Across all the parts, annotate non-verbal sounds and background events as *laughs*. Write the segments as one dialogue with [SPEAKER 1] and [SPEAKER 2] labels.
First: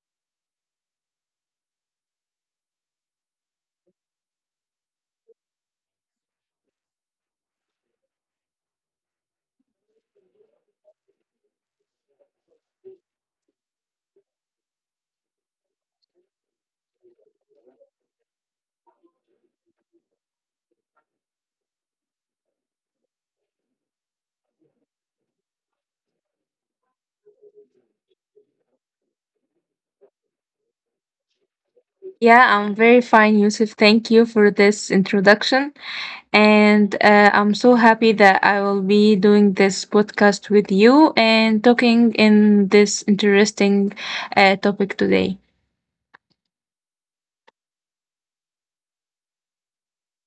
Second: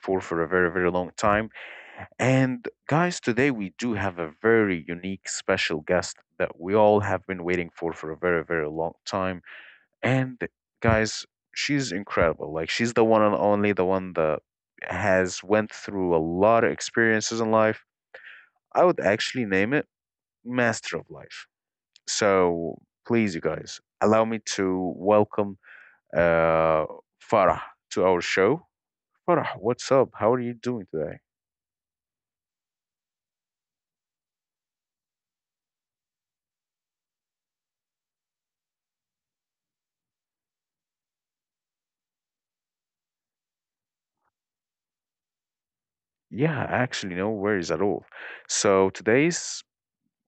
[SPEAKER 1] for a very, very long time. And guys, today we do have a very unique, special guest that we all have been waiting for a very, very long time. And guys, she's incredible. Like she's the one and only, the one that has went through a lot of experiences in life. I would actually name it Master of Life. So please, you guys, allow me to welcome uh, Farah to our show. Farah, what's up? How are you doing today?
[SPEAKER 2] Yeah, I'm very fine, Yusuf. Thank you for this introduction. And I'm so happy that I will be doing this podcast with you and talking in this interesting topic today.
[SPEAKER 1] Yeah, actually, no worries at all. So today's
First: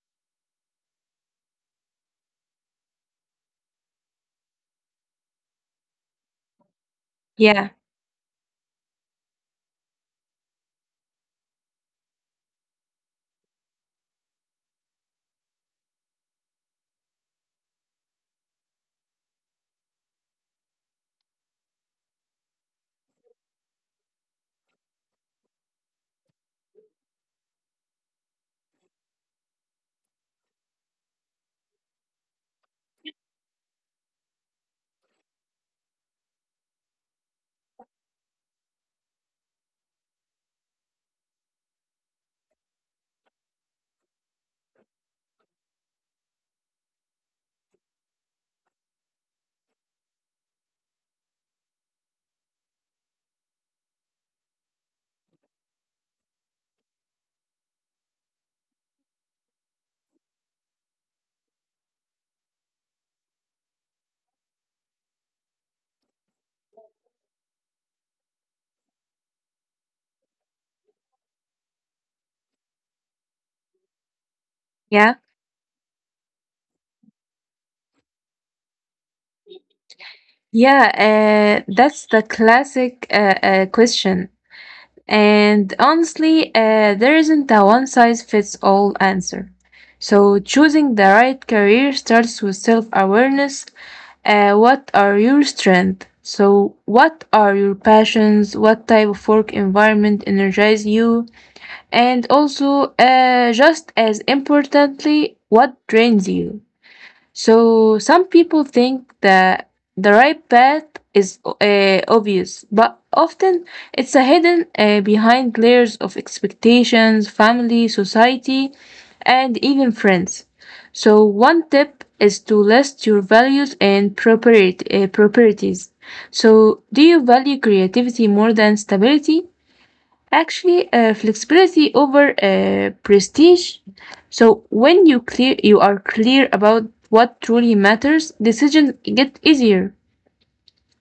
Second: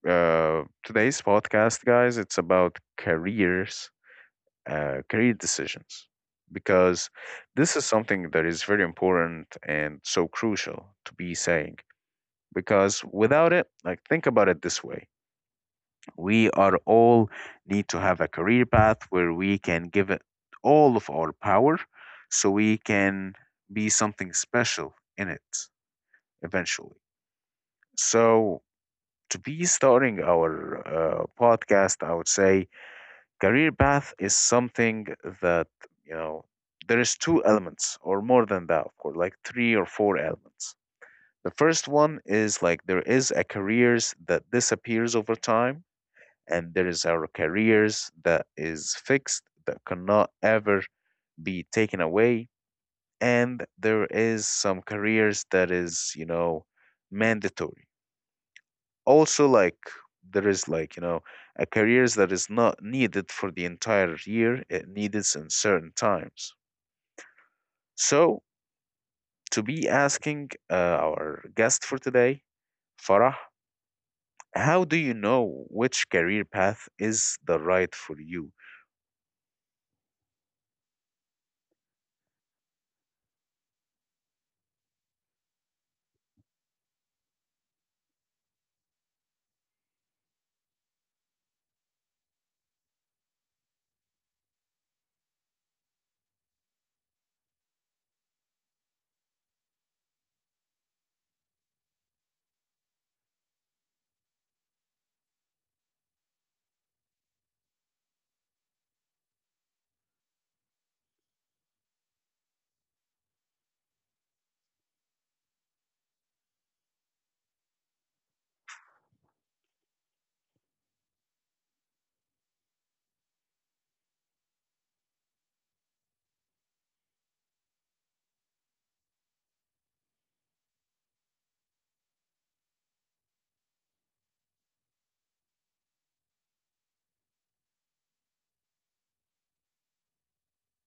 [SPEAKER 1] uh, today's podcast, guys, it's about careers, career decisions, because
[SPEAKER 2] Yeah,
[SPEAKER 1] this is something that is very important and so crucial to be saying. Because without it, like think about it this way: we are all need to have a career path where we can give it all of our power so we can be something special in it eventually, so to be starting our podcast, I would say career path is something that, you know, there is two elements or more than that, of course, like three or four elements. The first one is like there is a careers that disappears over time, and there is our careers that is fixed that cannot ever be taken away, and there is some careers that is, you know, mandatory also. Like there is, like, you know, a careers that is not needed for the entire year, it needs in certain times. So to be asking our guest for today, Farah, how do
[SPEAKER 2] yeah,
[SPEAKER 1] you know which career path is the right for you?
[SPEAKER 2] yeah. That's the classic question. And honestly, there isn't a one size fits all answer. So, choosing the right career starts with self awareness. What are your strengths? So, what are your passions? What type of work environment energizes you? And also, just as importantly, what drains you? So some people think that the right path is obvious, but often it's a hidden behind layers of expectations, family, society, and even friends. So one tip is to list your values and properties. So do you value creativity more than stability? Actually, flexibility over prestige. So you are clear about what truly matters, decisions get easier.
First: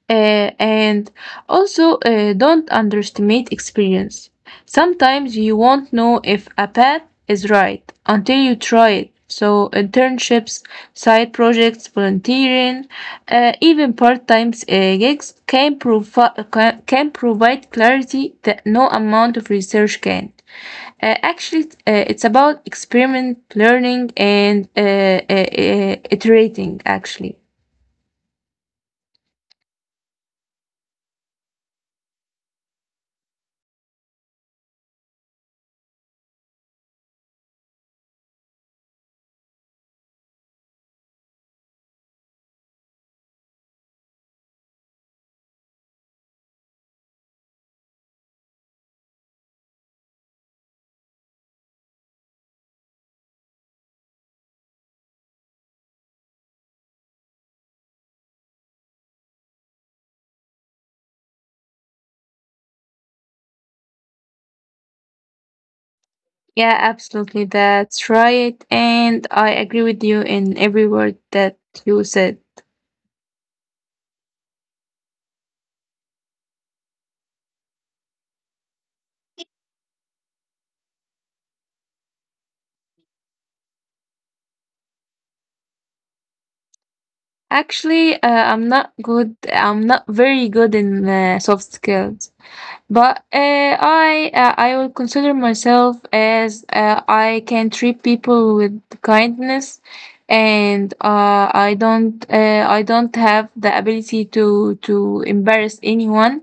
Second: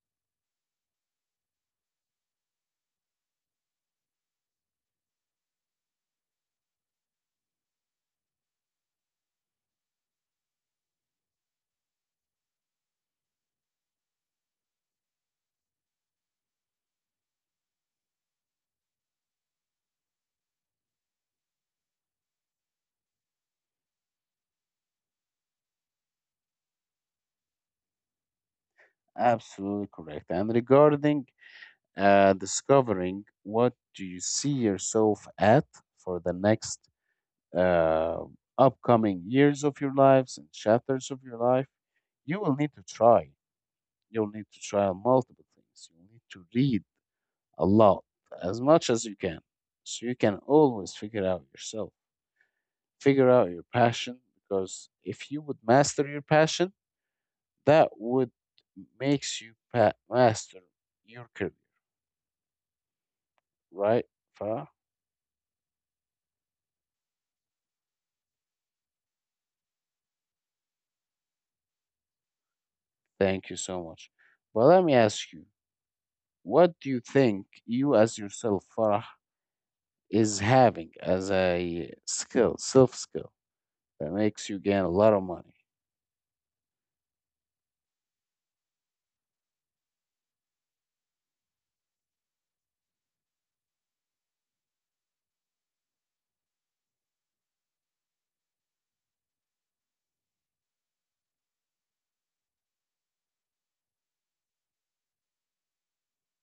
[SPEAKER 2] And also, don't underestimate experience. Sometimes you won't know if a path is right until you try it. So, internships, side projects, volunteering, even part time gigs can provide clarity that no amount of research can. Actually, it's about experiment, learning, and iterating, actually.
[SPEAKER 1] Absolutely correct. And regarding discovering what do you see yourself at for the next uh, upcoming years of your lives and chapters of your life, you will need to try. You'll need to try on multiple things. You need to read a lot, as much as you can. So you can always figure out yourself, figure out your passion, because if you would master your passion, that would makes you master your career, right? Farah?
[SPEAKER 2] Yeah, absolutely. That's right. And I agree with you in every word that you said.
[SPEAKER 1] Thank you so much. Well, let me ask you, what do you think you as yourself, Farah, is having as a skill, self skill, that makes you gain a lot of money?
[SPEAKER 2] Actually, I'm not good. I'm not very good in soft skills. But I will consider myself as I can treat people with kindness, and I don't have the ability to embarrass anyone.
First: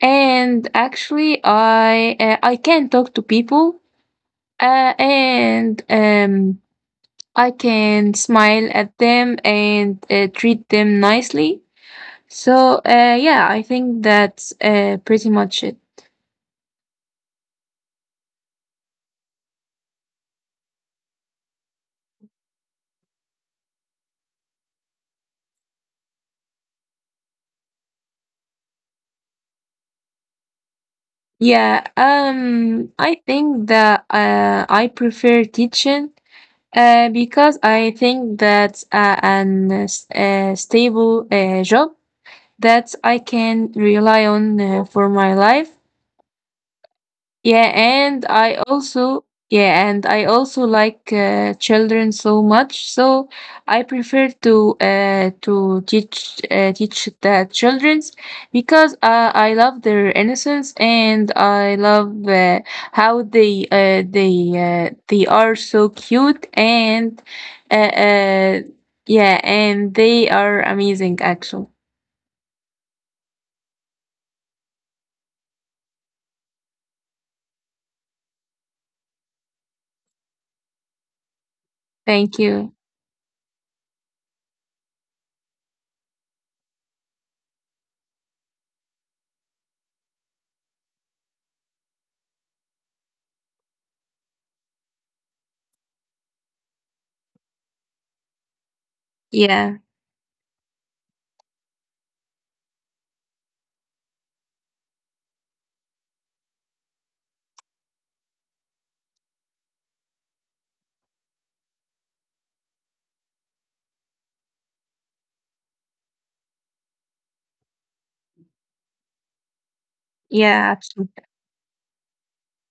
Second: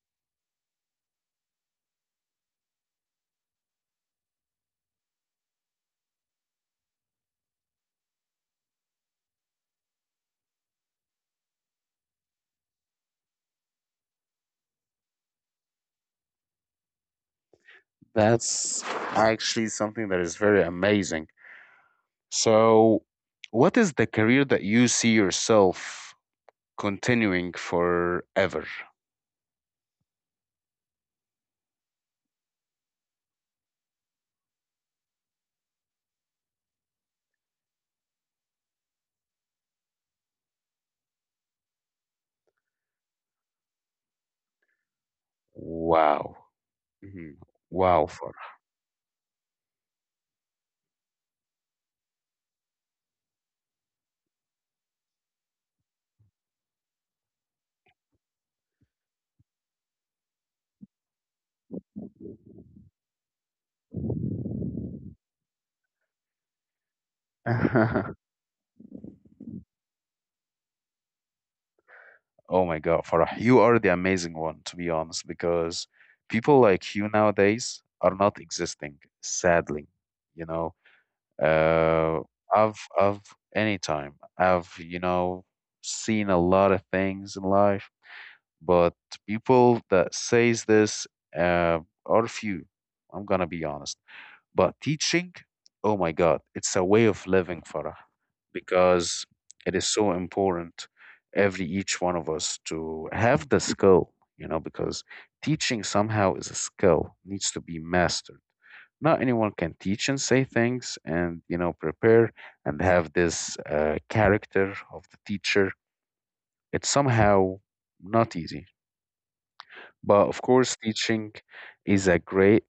[SPEAKER 2] And actually, I can talk to people, and I can smile at them and treat them nicely. So yeah, I think that's pretty much it.
[SPEAKER 1] That's actually something that is very amazing. So, what is the career that you see yourself continuing forever?
[SPEAKER 2] Yeah, I think that I prefer teaching because I think that's an s- stable job that I can rely on for my life.
[SPEAKER 1] Wow. Mhm. Wow, Farah.
[SPEAKER 2] Yeah, and I also like children so much, so I prefer to teach the childrens because I love their innocence and I love how they are so cute and uh,
[SPEAKER 1] *laughs*
[SPEAKER 2] uh, yeah, and they are amazing actually.
[SPEAKER 1] Oh my God, Farah, you are the amazing one, to be honest, because people like you nowadays are not existing, sadly. You know, uh,
[SPEAKER 2] Thank you.
[SPEAKER 1] I've, I've, anytime, you know, seen a lot of things in life, but people that says this uh, are few. I'm gonna be honest. But teaching, oh my God, it's a way of living, Farah, because
[SPEAKER 2] Yeah,
[SPEAKER 1] it is so important every each one of us to have the skill, you know, because teaching somehow is a skill, needs to be mastered. Not anyone can teach and say things and, you know, prepare and have this character of the teacher. It's somehow not easy. But of
[SPEAKER 2] yeah,
[SPEAKER 1] course,
[SPEAKER 2] absolutely.
[SPEAKER 1] teaching is a great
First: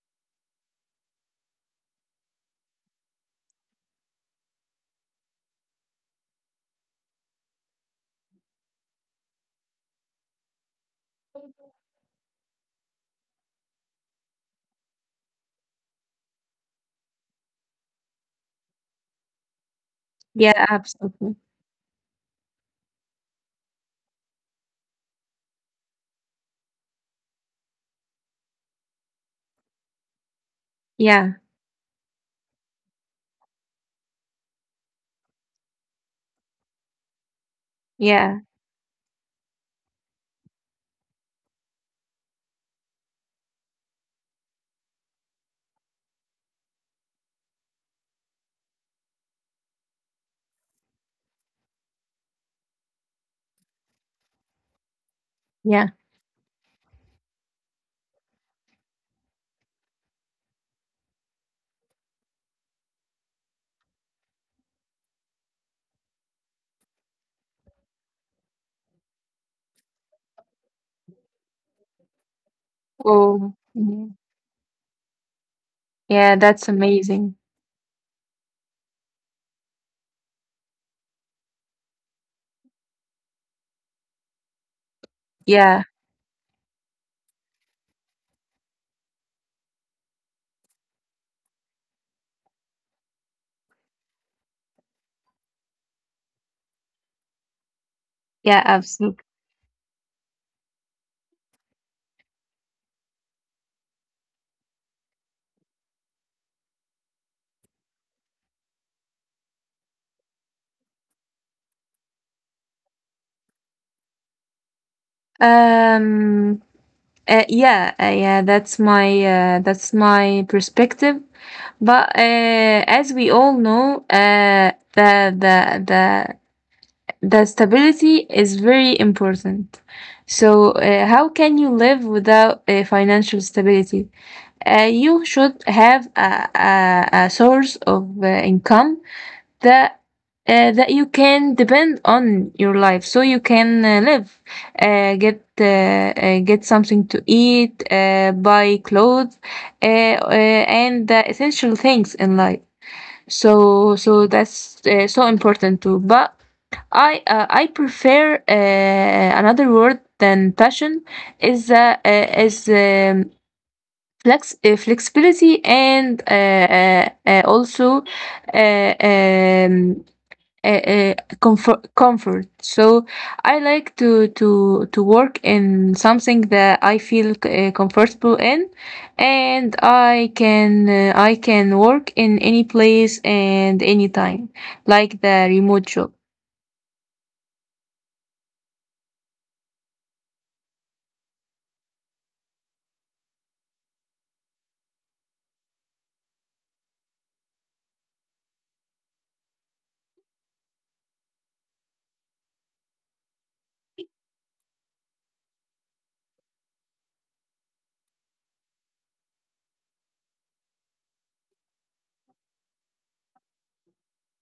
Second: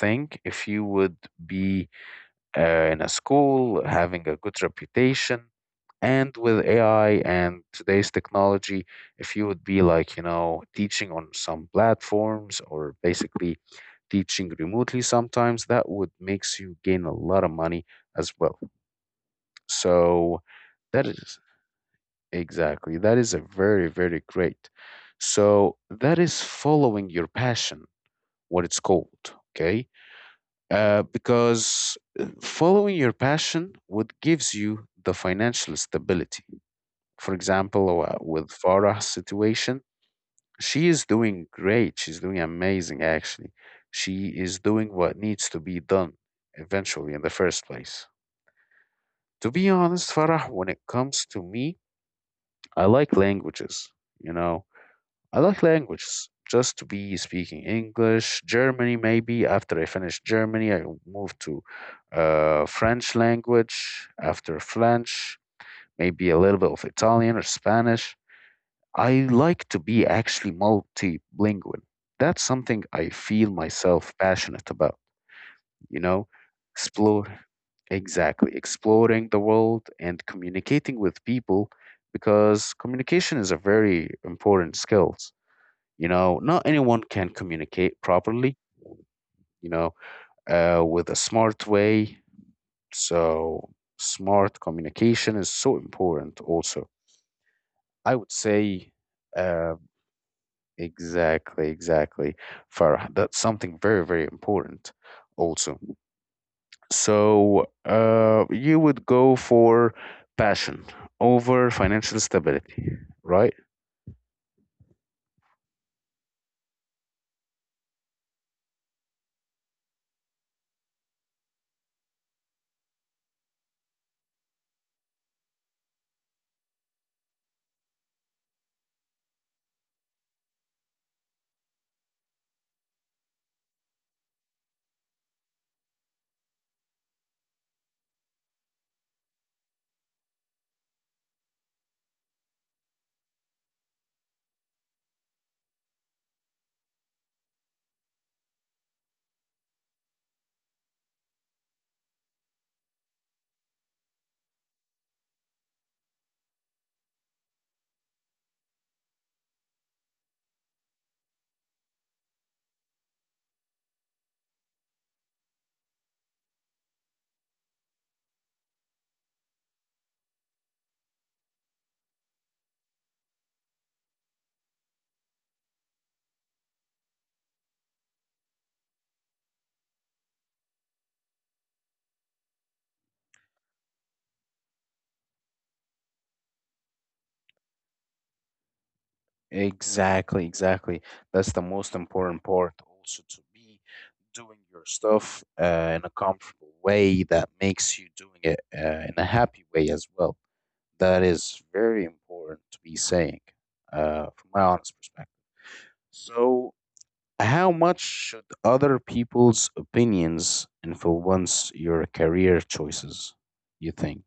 [SPEAKER 1] thing if you would be in a school, having a good reputation. And with AI and today's technology, if you would be, like, you know, teaching on some platforms or basically teaching remotely sometimes, that would makes you gain a lot of money as well. So
[SPEAKER 2] Yeah,
[SPEAKER 1] that
[SPEAKER 2] absolutely.
[SPEAKER 1] is exactly, that is a very, very great. So that is following your passion, what it's called. Okay,
[SPEAKER 2] Yeah,
[SPEAKER 1] because following your passion what gives you the financial stability, for example,
[SPEAKER 2] yeah.
[SPEAKER 1] with Farah's situation, she is doing great, she's doing amazing, actually. She is doing what needs to be done eventually in the first place. To be honest, Farah, when it comes to me, I like languages, you know. I like
[SPEAKER 2] Yeah.
[SPEAKER 1] languages, just to be speaking English, Germany maybe. After I finish Germany, I move to French language. After French, maybe a little bit of Italian or Spanish. I like to be actually multilingual. That's something I
[SPEAKER 2] Oh,
[SPEAKER 1] feel
[SPEAKER 2] mhm.
[SPEAKER 1] myself passionate about, you
[SPEAKER 2] Yeah,
[SPEAKER 1] know?
[SPEAKER 2] that's amazing.
[SPEAKER 1] Explore, exactly, exploring the world and communicating with people because communication is a very important skill,
[SPEAKER 2] Yeah,
[SPEAKER 1] you know, not anyone can communicate properly, you know, with a smart way. So, smart communication is so important, also. I would
[SPEAKER 2] yeah,
[SPEAKER 1] say,
[SPEAKER 2] absolutely.
[SPEAKER 1] uh, exactly, exactly, Farah. That's something very, very important, also. So, you would go for passion over financial stability, right?
[SPEAKER 2] Um, yeah, that's my perspective. But as we all know, the stability is very important. So, how can you live without financial stability? You should have a source of income that that you can depend on your life so you can live get something to eat, buy clothes, and the essential things in life. So that's so important too. But I prefer another word than passion, is flexibility and also uh, um, uh, comfort. So I like to work in something that I feel comfortable in, and I can I can work in any place and any time, like the remote job.
[SPEAKER 1] Exactly, exactly. That's the most important part also, to be doing your stuff in a comfortable way that makes you doing it in a happy way as well. That is very important to be saying from my honest perspective. So, how much should other people's opinions influence your career choices, you think?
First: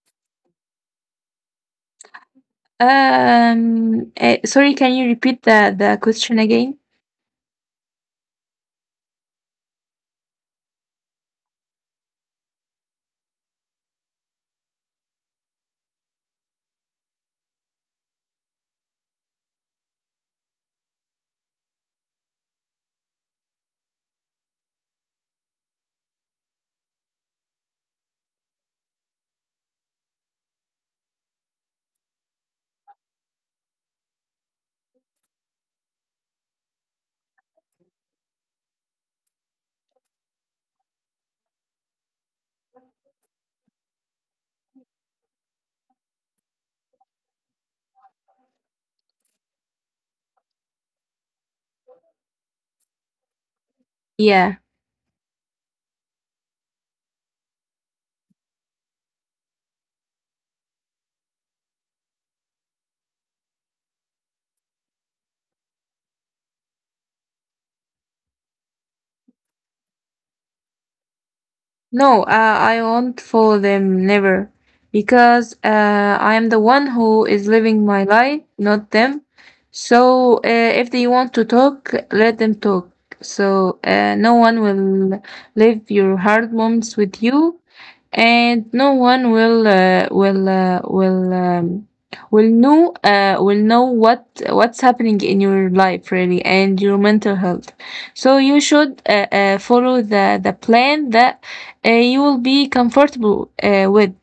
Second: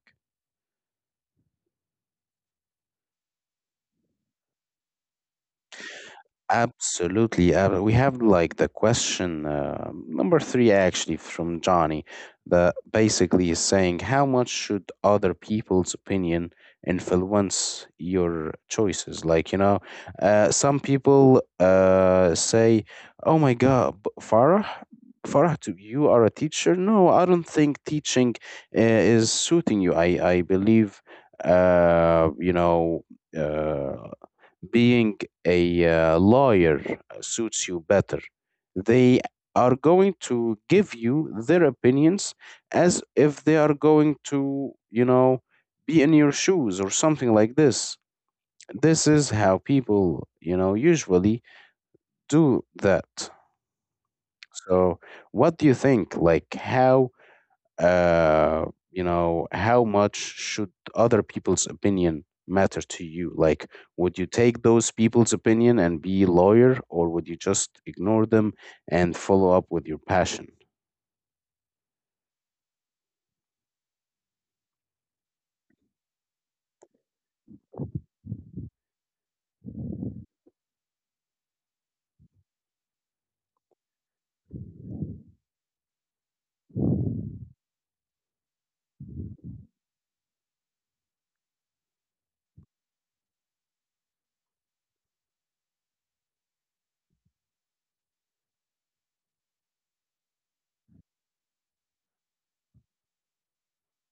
[SPEAKER 2] Sorry, can you repeat the question again?
[SPEAKER 1] Absolutely. We have like the question number three, actually, from Johnny, that basically is saying, how much should other people's opinion influence your choices? Like, you know, some people say, oh my God, Farah, Farah, you are a teacher? No, I don't think teaching is suiting you. I believe, you know, uh, being a lawyer suits you better. They are going to give you their opinions as if they are going to, you know, be in your shoes or something like this. This is how people, you know, usually do that.
[SPEAKER 2] Yeah.
[SPEAKER 1] So, what do you think? Like, how, uh, you know, how much should other people's opinion matter to you? Like, would you take those people's opinion and be lawyer, or would you just ignore them and follow up with your passion?
[SPEAKER 2] No, I won't follow them, never. Because I am the one who is living my life, not them. So if they want to talk, let them talk. So no one will live your hard moments with you, and no one will know what's happening in your life really, and your mental health. So you should follow the plan that you will be comfortable with,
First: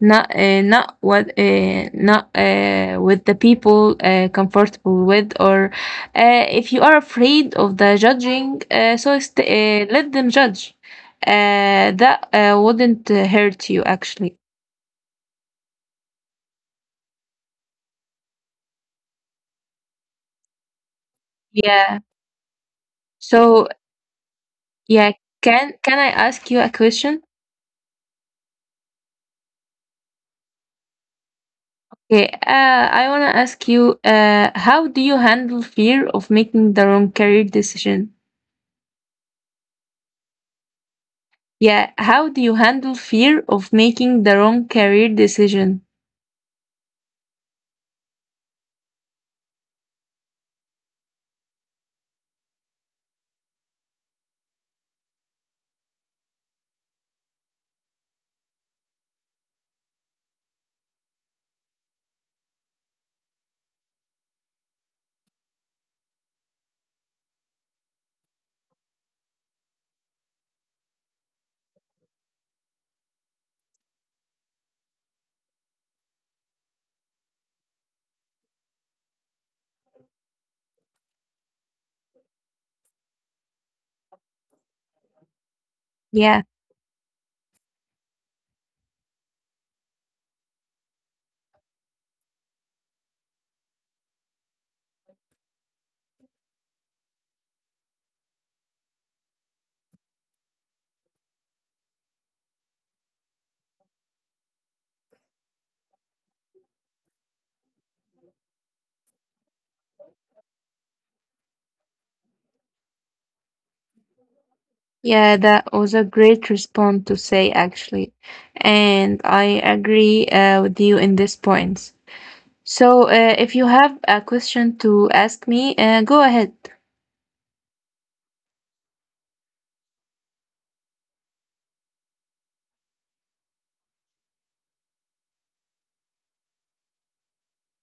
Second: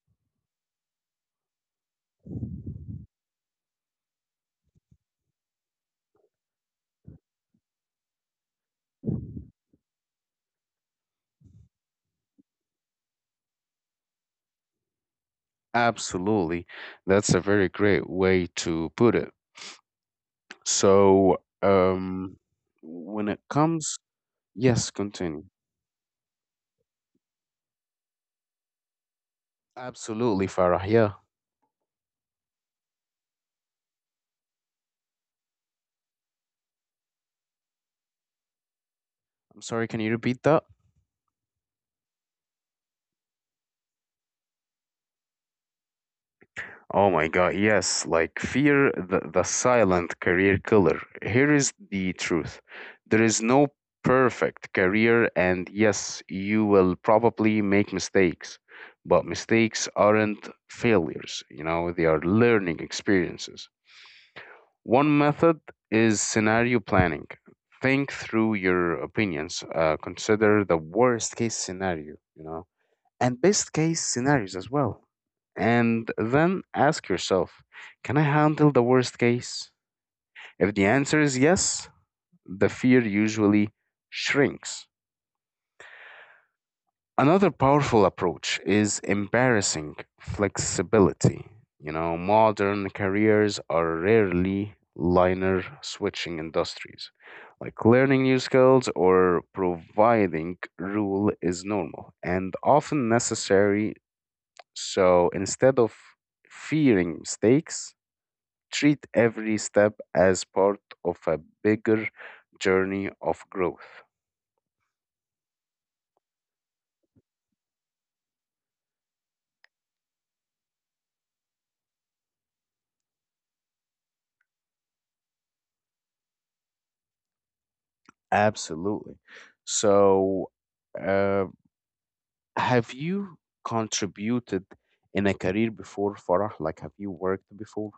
[SPEAKER 2] not not what not with the people comfortable with. Or if you are afraid of the judging, let them judge. That wouldn't hurt you, actually.
[SPEAKER 1] Absolutely. That's a very great way to put it. So,
[SPEAKER 2] Yeah,
[SPEAKER 1] when it
[SPEAKER 2] so
[SPEAKER 1] comes, yes,
[SPEAKER 2] yeah,
[SPEAKER 1] continue.
[SPEAKER 2] can I ask you a question?
[SPEAKER 1] Absolutely, Farah. Yeah.
[SPEAKER 2] Okay, I want to ask you, how do you handle fear of making the wrong career decision?
[SPEAKER 1] I'm sorry, can you repeat that?
[SPEAKER 2] Yeah, how do you handle fear of making the wrong career decision?
[SPEAKER 1] Oh my God, yes, like fear, the silent career killer. Here is the truth, there is no perfect career, and yes, you will probably make mistakes, but mistakes aren't failures, you know, they are learning experiences. One method is scenario planning. Think through your opinions, consider the worst case scenario, you know, and best case scenarios as well. And then ask yourself, can I handle the worst case? If the answer is yes, the fear usually shrinks.
[SPEAKER 2] Yeah,
[SPEAKER 1] Another powerful approach is embarrassing flexibility. You know, modern careers are rarely liner switching industries. Like learning new skills or providing rule is normal and often necessary. So instead of fearing mistakes, treat every step as part of a bigger journey of growth.
[SPEAKER 2] yeah, that was a great response to say, actually. And I agree with you in this point. So, if you have a question to ask me, go ahead.
[SPEAKER 1] Absolutely. So, uh, have you contributed in a career before, Farah? Like, have you worked before?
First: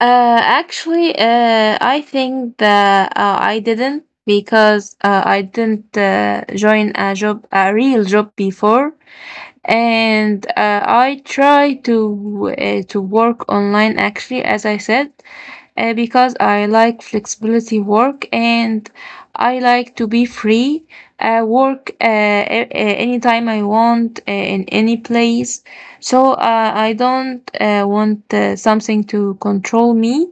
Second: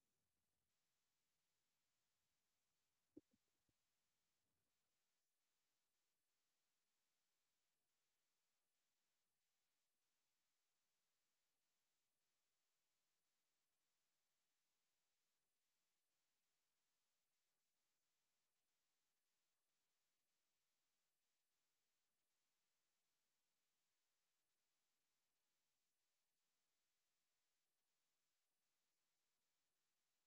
[SPEAKER 2] Actually, I think that I didn't, because I didn't join a job, a real job before. And I try to work online, actually, as I said, because I like flexibility work, and I like to be free, work anytime I want, in any place. So I don't want something to control me.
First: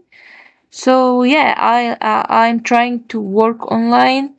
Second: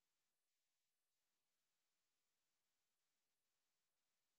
[SPEAKER 2] So yeah, I'm trying to work online,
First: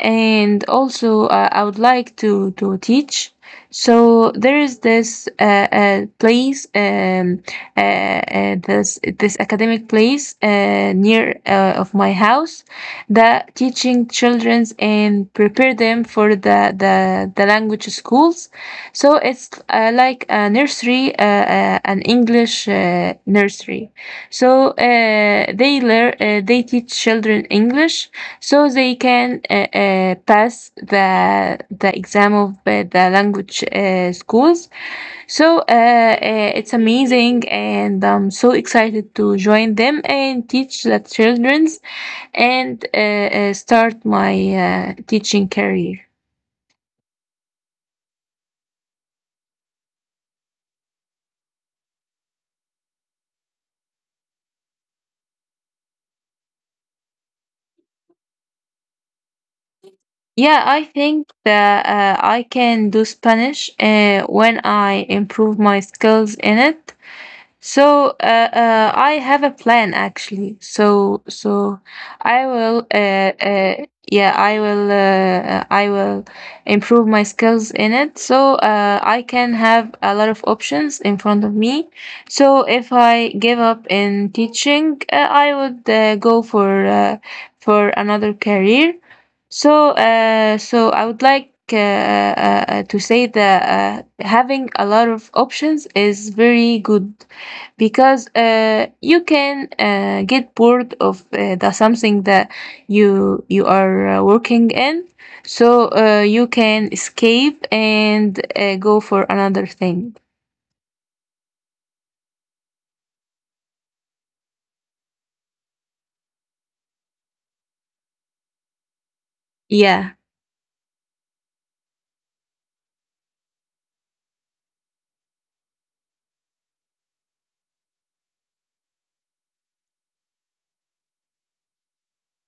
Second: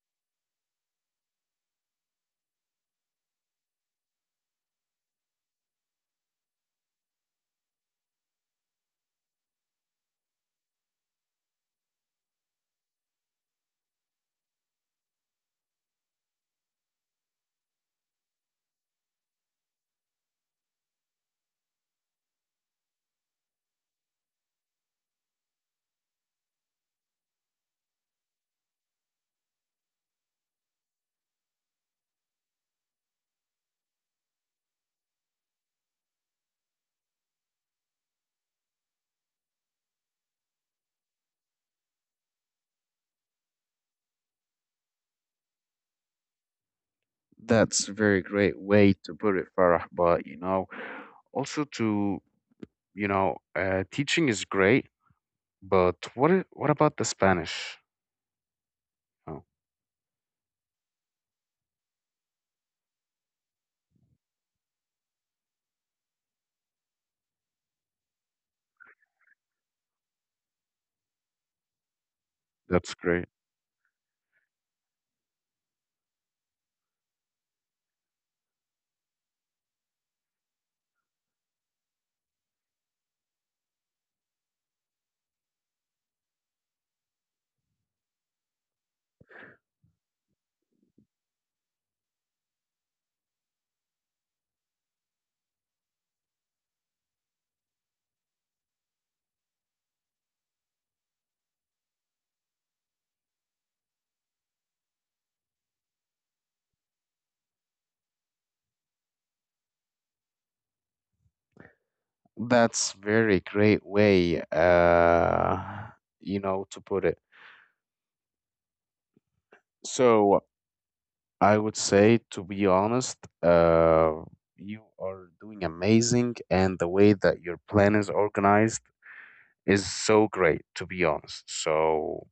[SPEAKER 2] and also I would like to teach. So there is this place, this academic place near of my house that teaching childrens and prepare them for the language schools. So it's like a nursery, an English nursery. So they learn, they teach children English, so they can pass the exam of the language schools. So it's amazing, and I'm so excited to join them and teach the childrens and start my teaching career.
[SPEAKER 1] That's a very great way to put it, Farah. But you know, also to, you know, teaching is great, but what about the Spanish? Oh,
[SPEAKER 2] Yeah, I think that I can do Spanish when I improve my skills in it. So I have a plan, actually. So so I will
[SPEAKER 1] that's great.
[SPEAKER 2] uh, yeah, I will improve my skills in it, so I can have a lot of options in front of me. So if I give up in teaching, I would go for another career. So, I would like to say that having a lot of options is very good, because you can get bored of the something that you are working in, so you can escape and go for another thing.
[SPEAKER 1] That's very great way, you know, to put it.
[SPEAKER 2] Yeah.
[SPEAKER 1] So I would say, to be honest, uh, you are doing amazing, and the way that your plan is organized is so great, to be honest. So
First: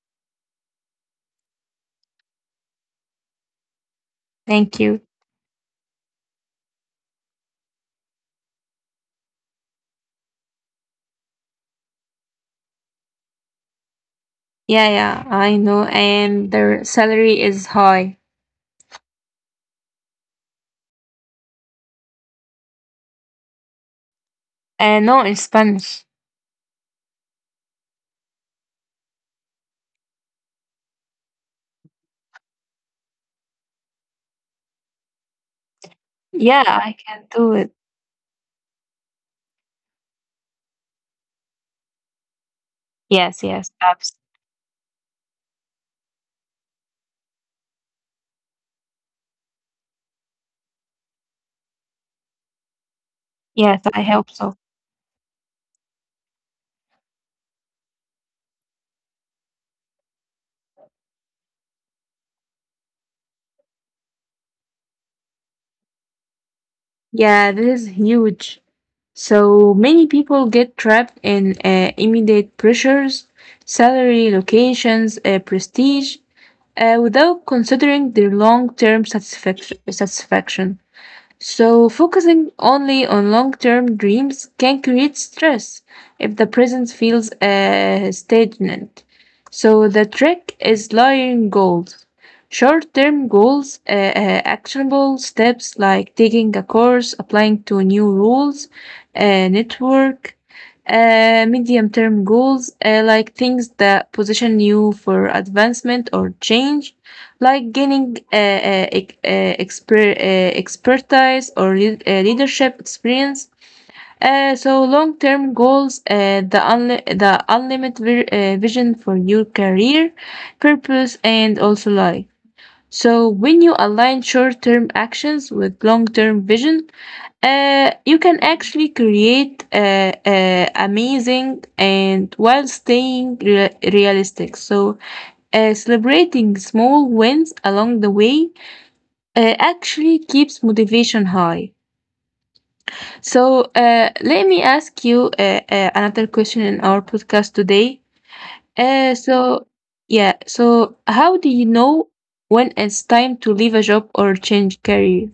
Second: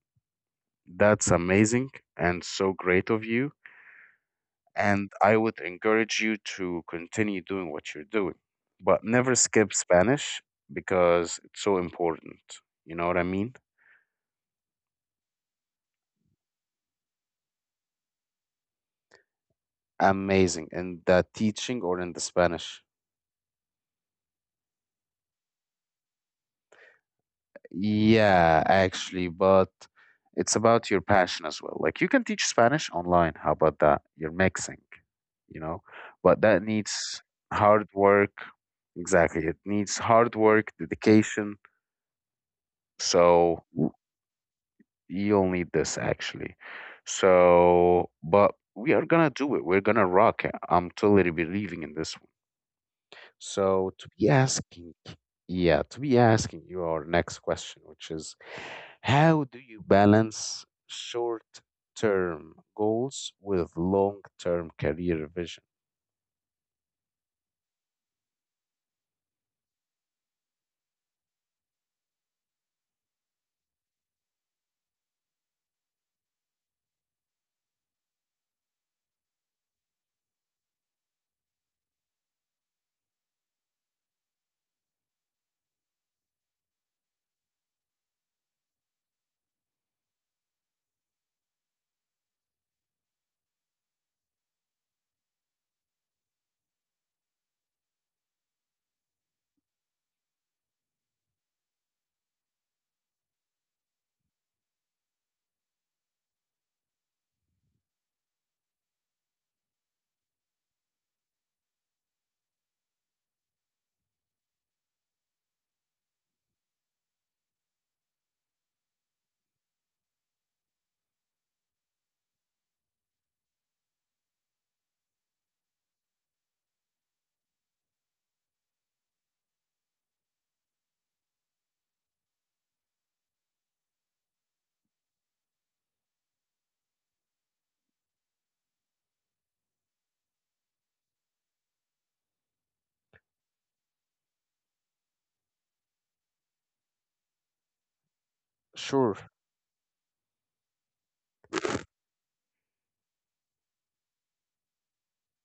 [SPEAKER 1] that's amazing and so great of you.
[SPEAKER 2] Thank you.
[SPEAKER 1] And I would encourage you to continue doing what you're doing, but never skip Spanish because it's so important. You know what I mean?
[SPEAKER 2] Yeah, yeah, I know, and their salary is high.
[SPEAKER 1] Amazing. In the teaching or in the Spanish?
[SPEAKER 2] Uh, no, in Spanish.
[SPEAKER 1] Yeah, actually, but it's about your passion as well. Like you can teach Spanish online. How about that? You're mixing, you know, but that
[SPEAKER 2] Yeah, I
[SPEAKER 1] needs
[SPEAKER 2] can do it.
[SPEAKER 1] hard work. Exactly. It needs hard work, dedication.
[SPEAKER 2] Yes,
[SPEAKER 1] So
[SPEAKER 2] yes,
[SPEAKER 1] w-
[SPEAKER 2] abs-.
[SPEAKER 1] you'll need this actually. So, but we are gonna do it. We're gonna rock it. I'm totally believing in this.
[SPEAKER 2] Yes,
[SPEAKER 1] So
[SPEAKER 2] I
[SPEAKER 1] to be
[SPEAKER 2] hope so.
[SPEAKER 1] asking, yeah, to be asking your next question, which is how do you balance short-term goals with long-term career vision?
[SPEAKER 2] Yeah, this is huge. So many people get trapped in immediate pressures, salary, locations, prestige, without considering their long term satisfaction. So, focusing only on long term dreams can create stress if the present feels stagnant. So, the trick is layering goals. Short term goals, actionable steps like taking a course, applying to new rules, network. Medium term goals, like things that position you for advancement or change, like gaining expertise or leadership experience. So long-term goals, the unlimited vision for your career, purpose, and also life. So when you align short-term actions with long-term vision, you can actually create amazing, and while staying realistic. So celebrating small wins along the way actually keeps motivation high. So, let me ask you another question in our podcast today.
[SPEAKER 1] Sure.
[SPEAKER 2] Uh, so, yeah, so how do you know when it's time to leave a job or change career?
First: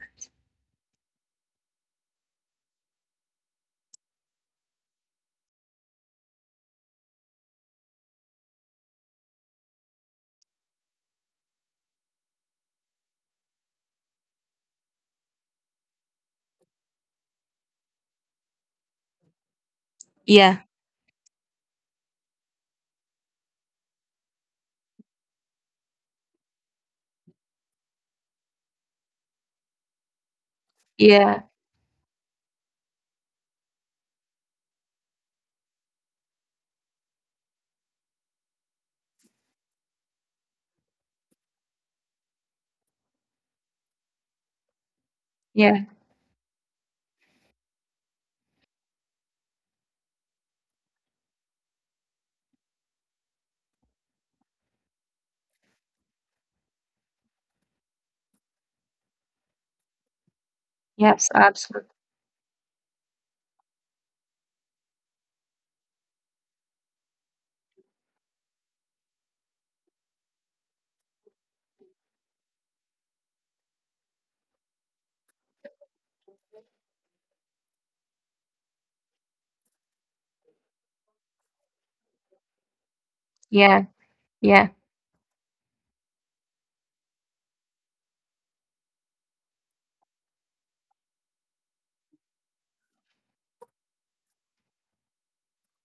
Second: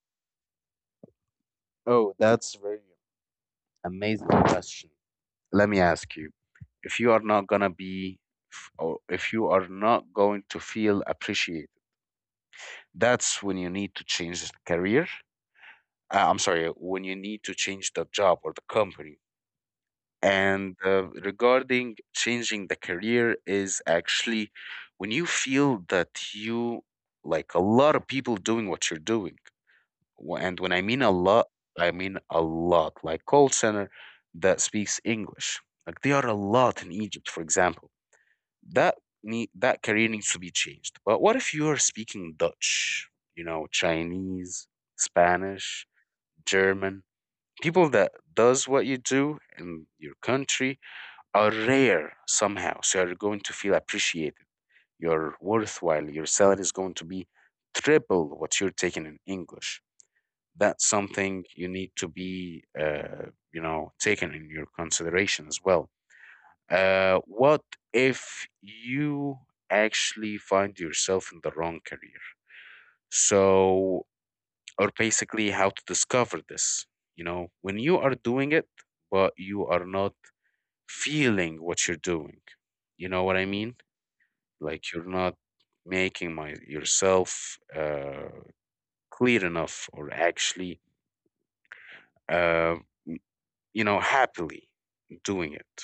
[SPEAKER 1] Oh, that's very amazing question. Let me ask you, if you are not gonna be, or if you are not going to feel appreciated, that's when you need to change the career. I'm sorry, when you need to change the job or the company.
[SPEAKER 2] Yeah,
[SPEAKER 1] And regarding changing the career is actually when you feel that you, like, a lot of people doing what you're doing. And when I mean a
[SPEAKER 2] yeah,
[SPEAKER 1] lot, I mean a lot, like call center that speaks English. Like there are a lot in Egypt, for example. That need, that career needs to be changed. But what if you are speaking Dutch, you know, Chinese, Spanish,
[SPEAKER 2] yeah,
[SPEAKER 1] German, people that does what you do in your country are rare somehow. So you're going to feel appreciated. You're worthwhile. Your salary is going to be triple what you're taking in English. That's
[SPEAKER 2] yes,
[SPEAKER 1] something you
[SPEAKER 2] absolutely.
[SPEAKER 1] need to be, you know, taken in your consideration as well. What if you actually find yourself in the wrong career? So, or basically, how to discover this? You know, when you are doing it, but you are not feeling what you're doing. You know what I mean?
[SPEAKER 2] Yeah, yeah,
[SPEAKER 1] Like you're not making my yourself clear enough, or actually, uh, you know, happily doing it.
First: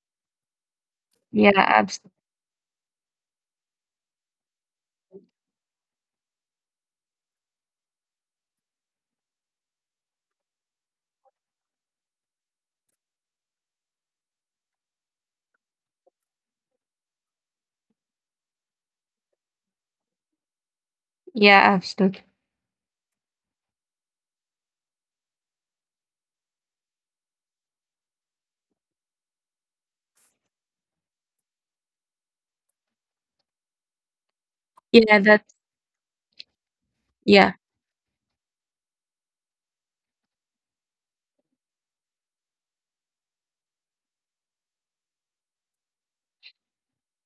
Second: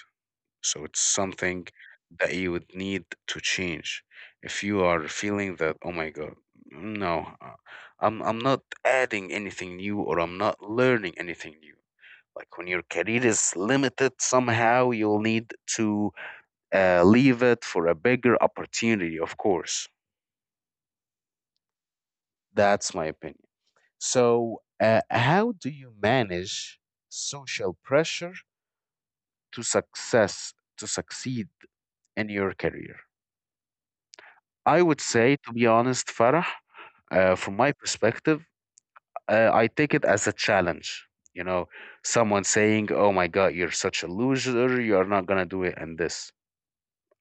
[SPEAKER 1] So it's
[SPEAKER 2] yeah,
[SPEAKER 1] something
[SPEAKER 2] absolutely.
[SPEAKER 1] that you would need to change if you are feeling that, oh my god, no, I'm not adding anything new, or I'm not learning anything new. Like when your career is limited somehow, you'll need to leave it for a bigger opportunity, of course.
[SPEAKER 2] Yeah, absolutely.
[SPEAKER 1] That's my opinion. So, how do you manage social pressure to succeed in your career? I would
[SPEAKER 2] Yeah,
[SPEAKER 1] say,
[SPEAKER 2] that.
[SPEAKER 1] to be honest, Farah,
[SPEAKER 2] Yeah,
[SPEAKER 1] from my perspective, I take it as a challenge. You know, someone saying, "Oh my God, you're such a loser. You are not gonna do it." And this,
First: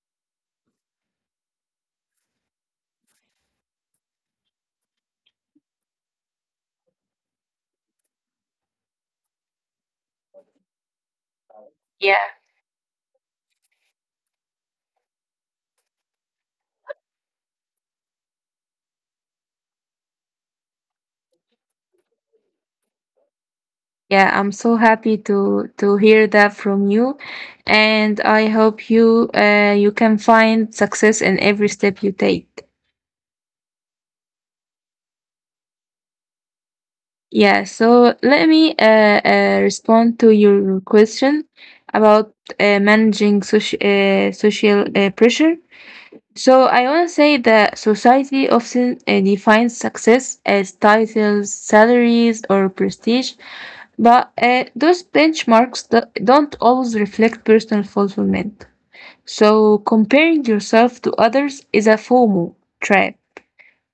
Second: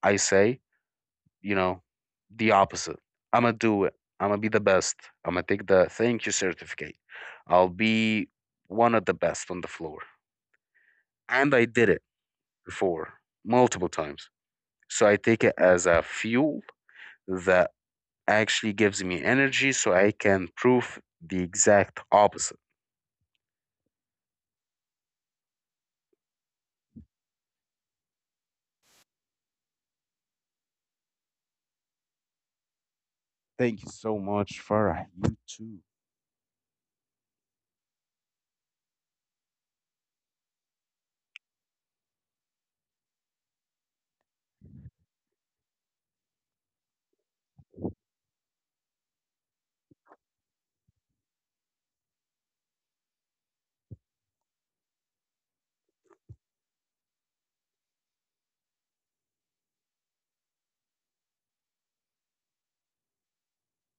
[SPEAKER 1] I say, you know, the opposite. I'm gonna do it. I'm gonna be the best. I'm gonna take the thank you certificate. I'll be one of the best on the floor, and I did it
[SPEAKER 2] yeah.
[SPEAKER 1] before multiple times. So I take it as a fuel that actually gives me energy, so I can prove the exact opposite.
[SPEAKER 2] Yeah, I'm so happy to hear that from you, and I hope you you can find success in every step you take.
[SPEAKER 1] Thank you so much, Farah. You too.
[SPEAKER 2] Yeah, so let me respond to your question about managing social pressure. So I want to say that society often defines success as titles, salaries, or prestige, but those benchmarks don't always reflect personal fulfillment. So comparing yourself to others is a FOMO trap,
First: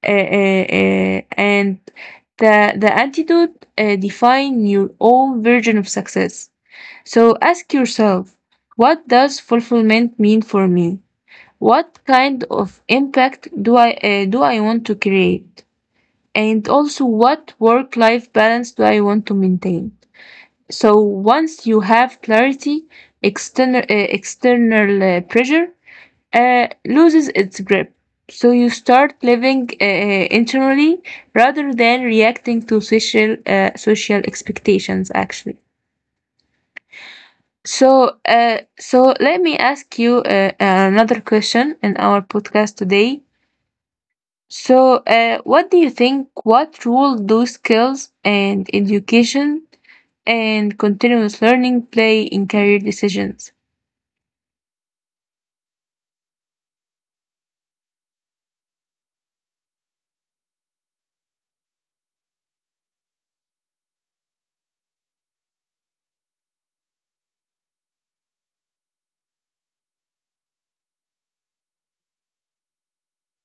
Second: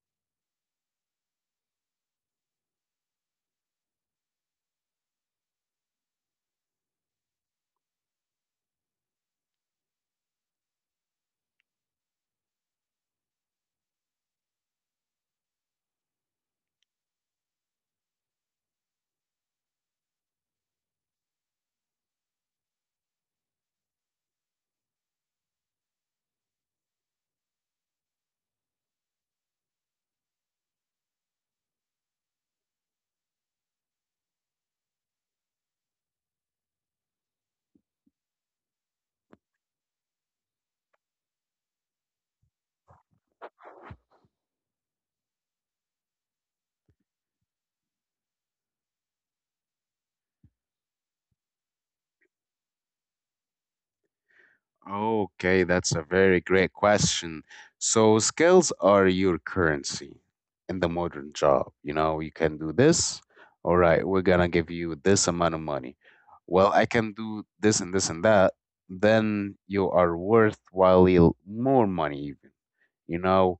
[SPEAKER 2] and the antidote, define your own version of success. So ask yourself, what does fulfillment mean for me? What kind of impact do I want to create? And also, what work-life balance do I want to maintain? So once you have clarity, external pressure loses its grip. So you start living internally rather than reacting to social expectations. Actually, so let me ask you another question in our podcast today. So, what do you think? What role do skills and education and continuous learning play in career decisions?
[SPEAKER 1] Okay, that's a very great question. So, skills are your currency in the modern job. You know, you can do this. All right, we're going to give you this amount of money. Well, I can do this and this and that. Then you are worthwhile more money, even. You know,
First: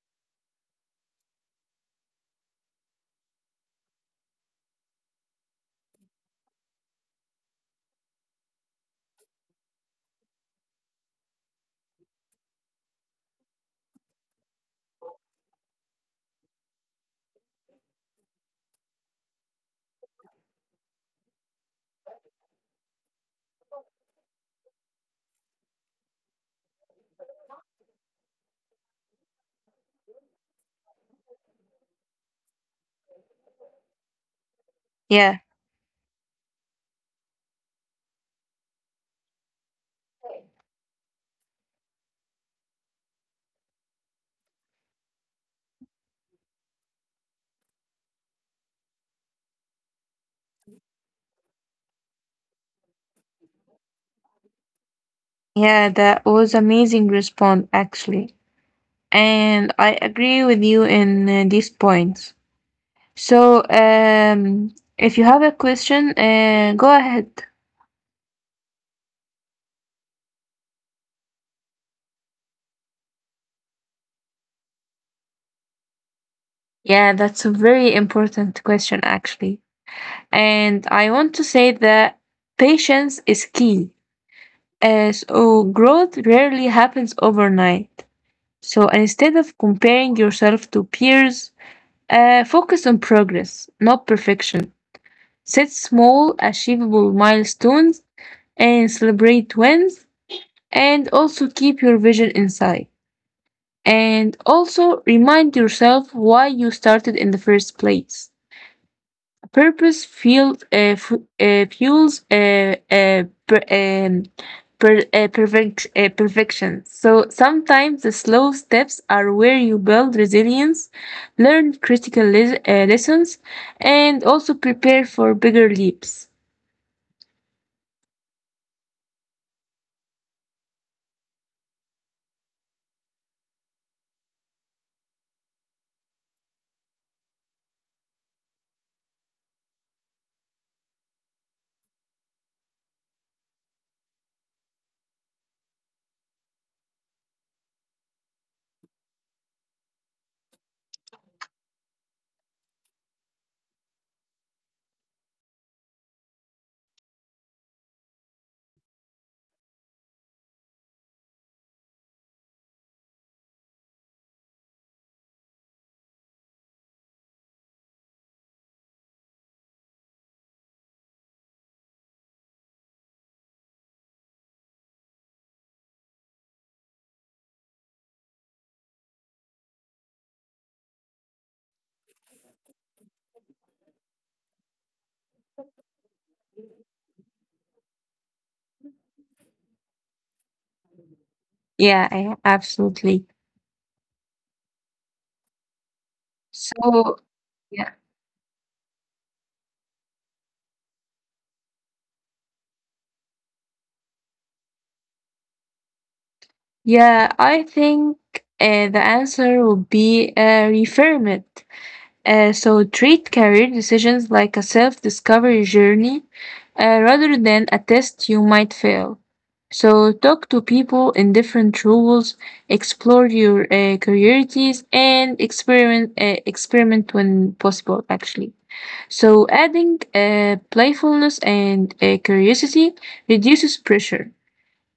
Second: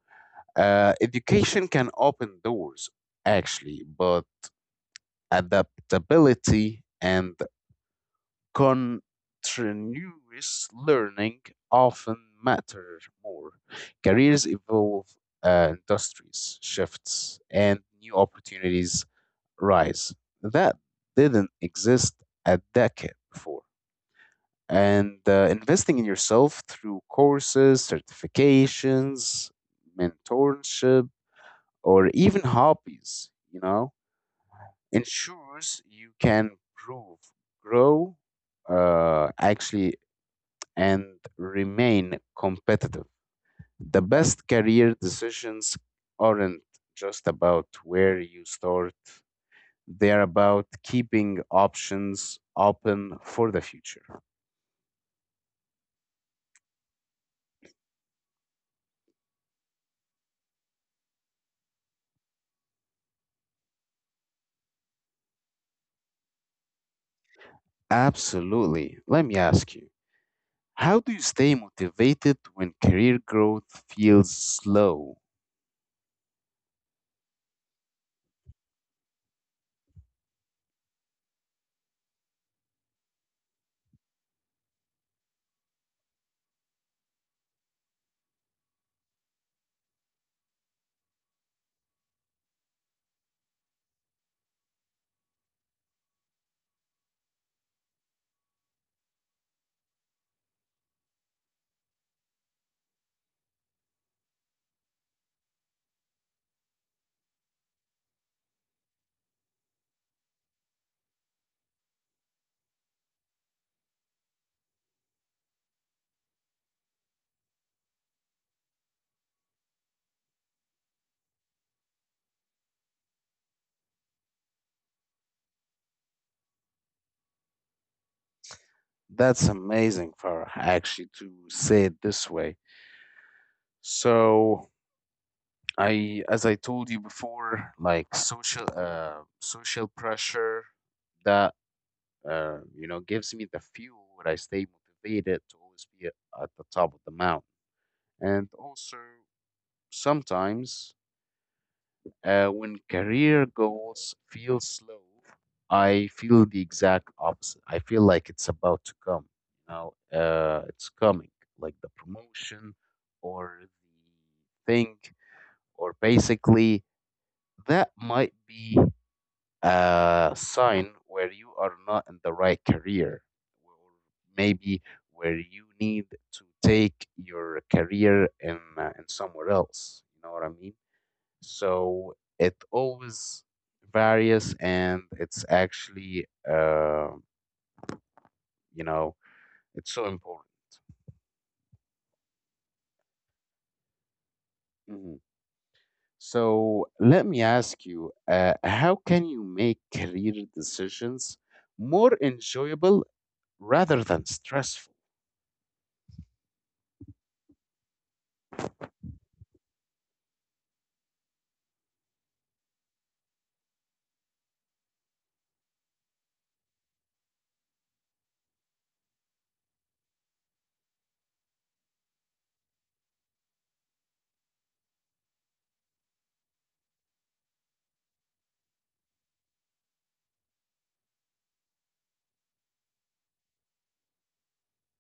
[SPEAKER 1] education can open doors, actually, but adaptability and continuous learning often matter more. Careers evolve, industries shifts, and new opportunities rise. That didn't exist a decade before. And investing in yourself through courses, certifications, mentorship, or even hobbies, you know,
[SPEAKER 2] Yeah,
[SPEAKER 1] ensures you can prove, grow, uh, actually, and remain competitive. The best career decisions aren't just about where you start, they're about keeping options open for the future.
[SPEAKER 2] yeah, that was amazing response, actually. And I agree with you in these points. So, if you have a question, go ahead.
[SPEAKER 1] Absolutely. Let me ask you, how do you stay motivated when career growth feels slow?
[SPEAKER 2] Yeah, that's a very important question actually. And I want to say that patience is key. So growth rarely happens overnight. So instead of comparing yourself to peers, focus on progress, not perfection. Set small, achievable milestones and celebrate wins, and also keep your vision in sight. And also remind yourself why you started in the first place. Purpose fueled fu- fuels per, per, perfect, perfection. So sometimes the slow steps are where you build resilience, learn critical lessons, and also prepare for bigger leaps.
[SPEAKER 1] That's amazing, Farah, actually, to say it this way. So I, as I told you before, like social, social pressure that, you know, gives me the fuel when I stay motivated to always be at the top of the mountain. And also sometimes, when career goals feel slow, I feel the exact opposite. I feel like it's about to come. You know, it's coming, like the promotion or the thing, or basically, that might be a sign where you are not in the right career, or maybe where you need to take your career in somewhere else. You know what I mean? So it always varies, and it's actually, you know, it's so important.
[SPEAKER 2] Absolutely.
[SPEAKER 1] Mhm. So
[SPEAKER 2] So
[SPEAKER 1] let me ask
[SPEAKER 2] yeah,
[SPEAKER 1] you, how can you make career decisions more enjoyable rather than stressful?
[SPEAKER 2] yeah, I think the answer would be referment. So treat career decisions like a self-discovery journey rather than a test you might fail. So talk to people in different roles, explore your priorities, and experiment when possible. Actually, so adding playfulness and curiosity reduces pressure.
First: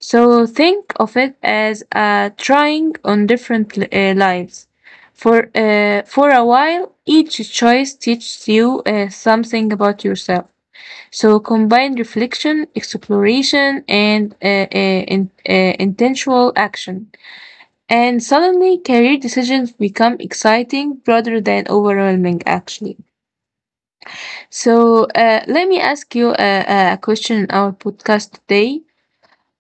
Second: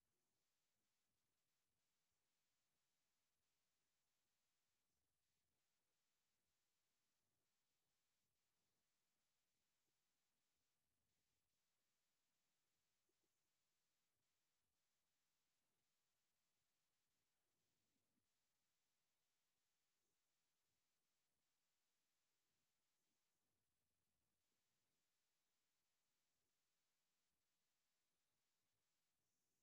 [SPEAKER 2] So think of it as trying on different lives. For a while, each choice teaches you something about yourself. So combine reflection, exploration, and intentional action. And suddenly, career decisions become exciting rather than overwhelming, actually. So let me ask you a question in our podcast today.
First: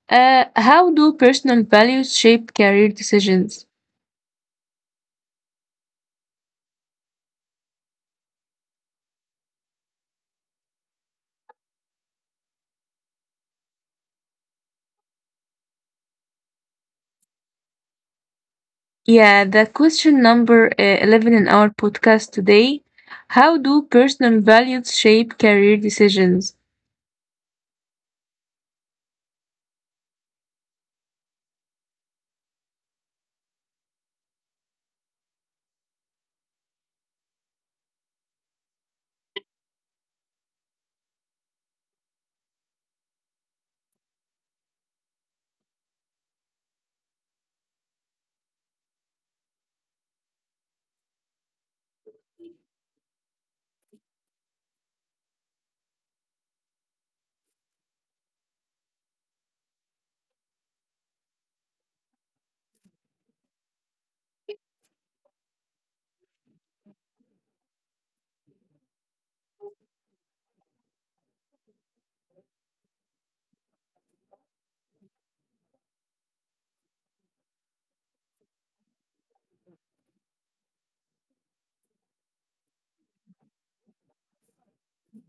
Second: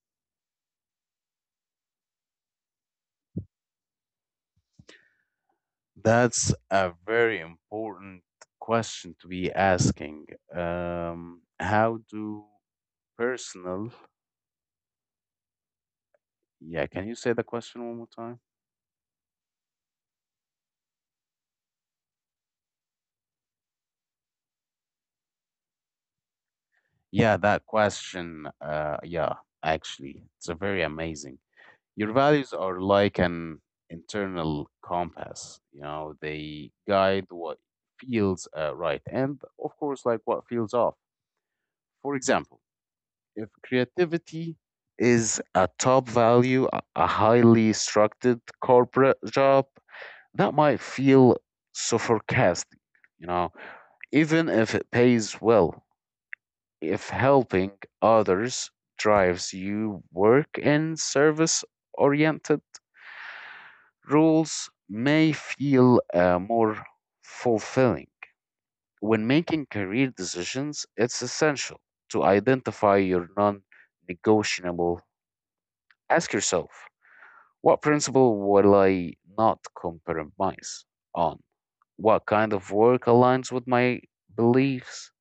[SPEAKER 2] How do personal values shape career decisions?
[SPEAKER 1] That's a very important question to be asking. How do personal, yeah, can you say the question one more time?
[SPEAKER 2] Yeah, the question number 11 in our podcast today. How do personal values shape career decisions?
[SPEAKER 1] Yeah, that question, yeah, actually, it's a very amazing. Your values are like an internal compass, you know, they guide what feels right, and, of course, like what feels off. For example, if creativity is a top value, a highly structured corporate job, that might feel suffocating, you know, even if it pays well. If helping others drives you, work and service oriented roles may feel more fulfilling. When making career decisions, it's essential to identify your non negotiable. Ask yourself, what principle will I not compromise on? What kind of work aligns with my beliefs?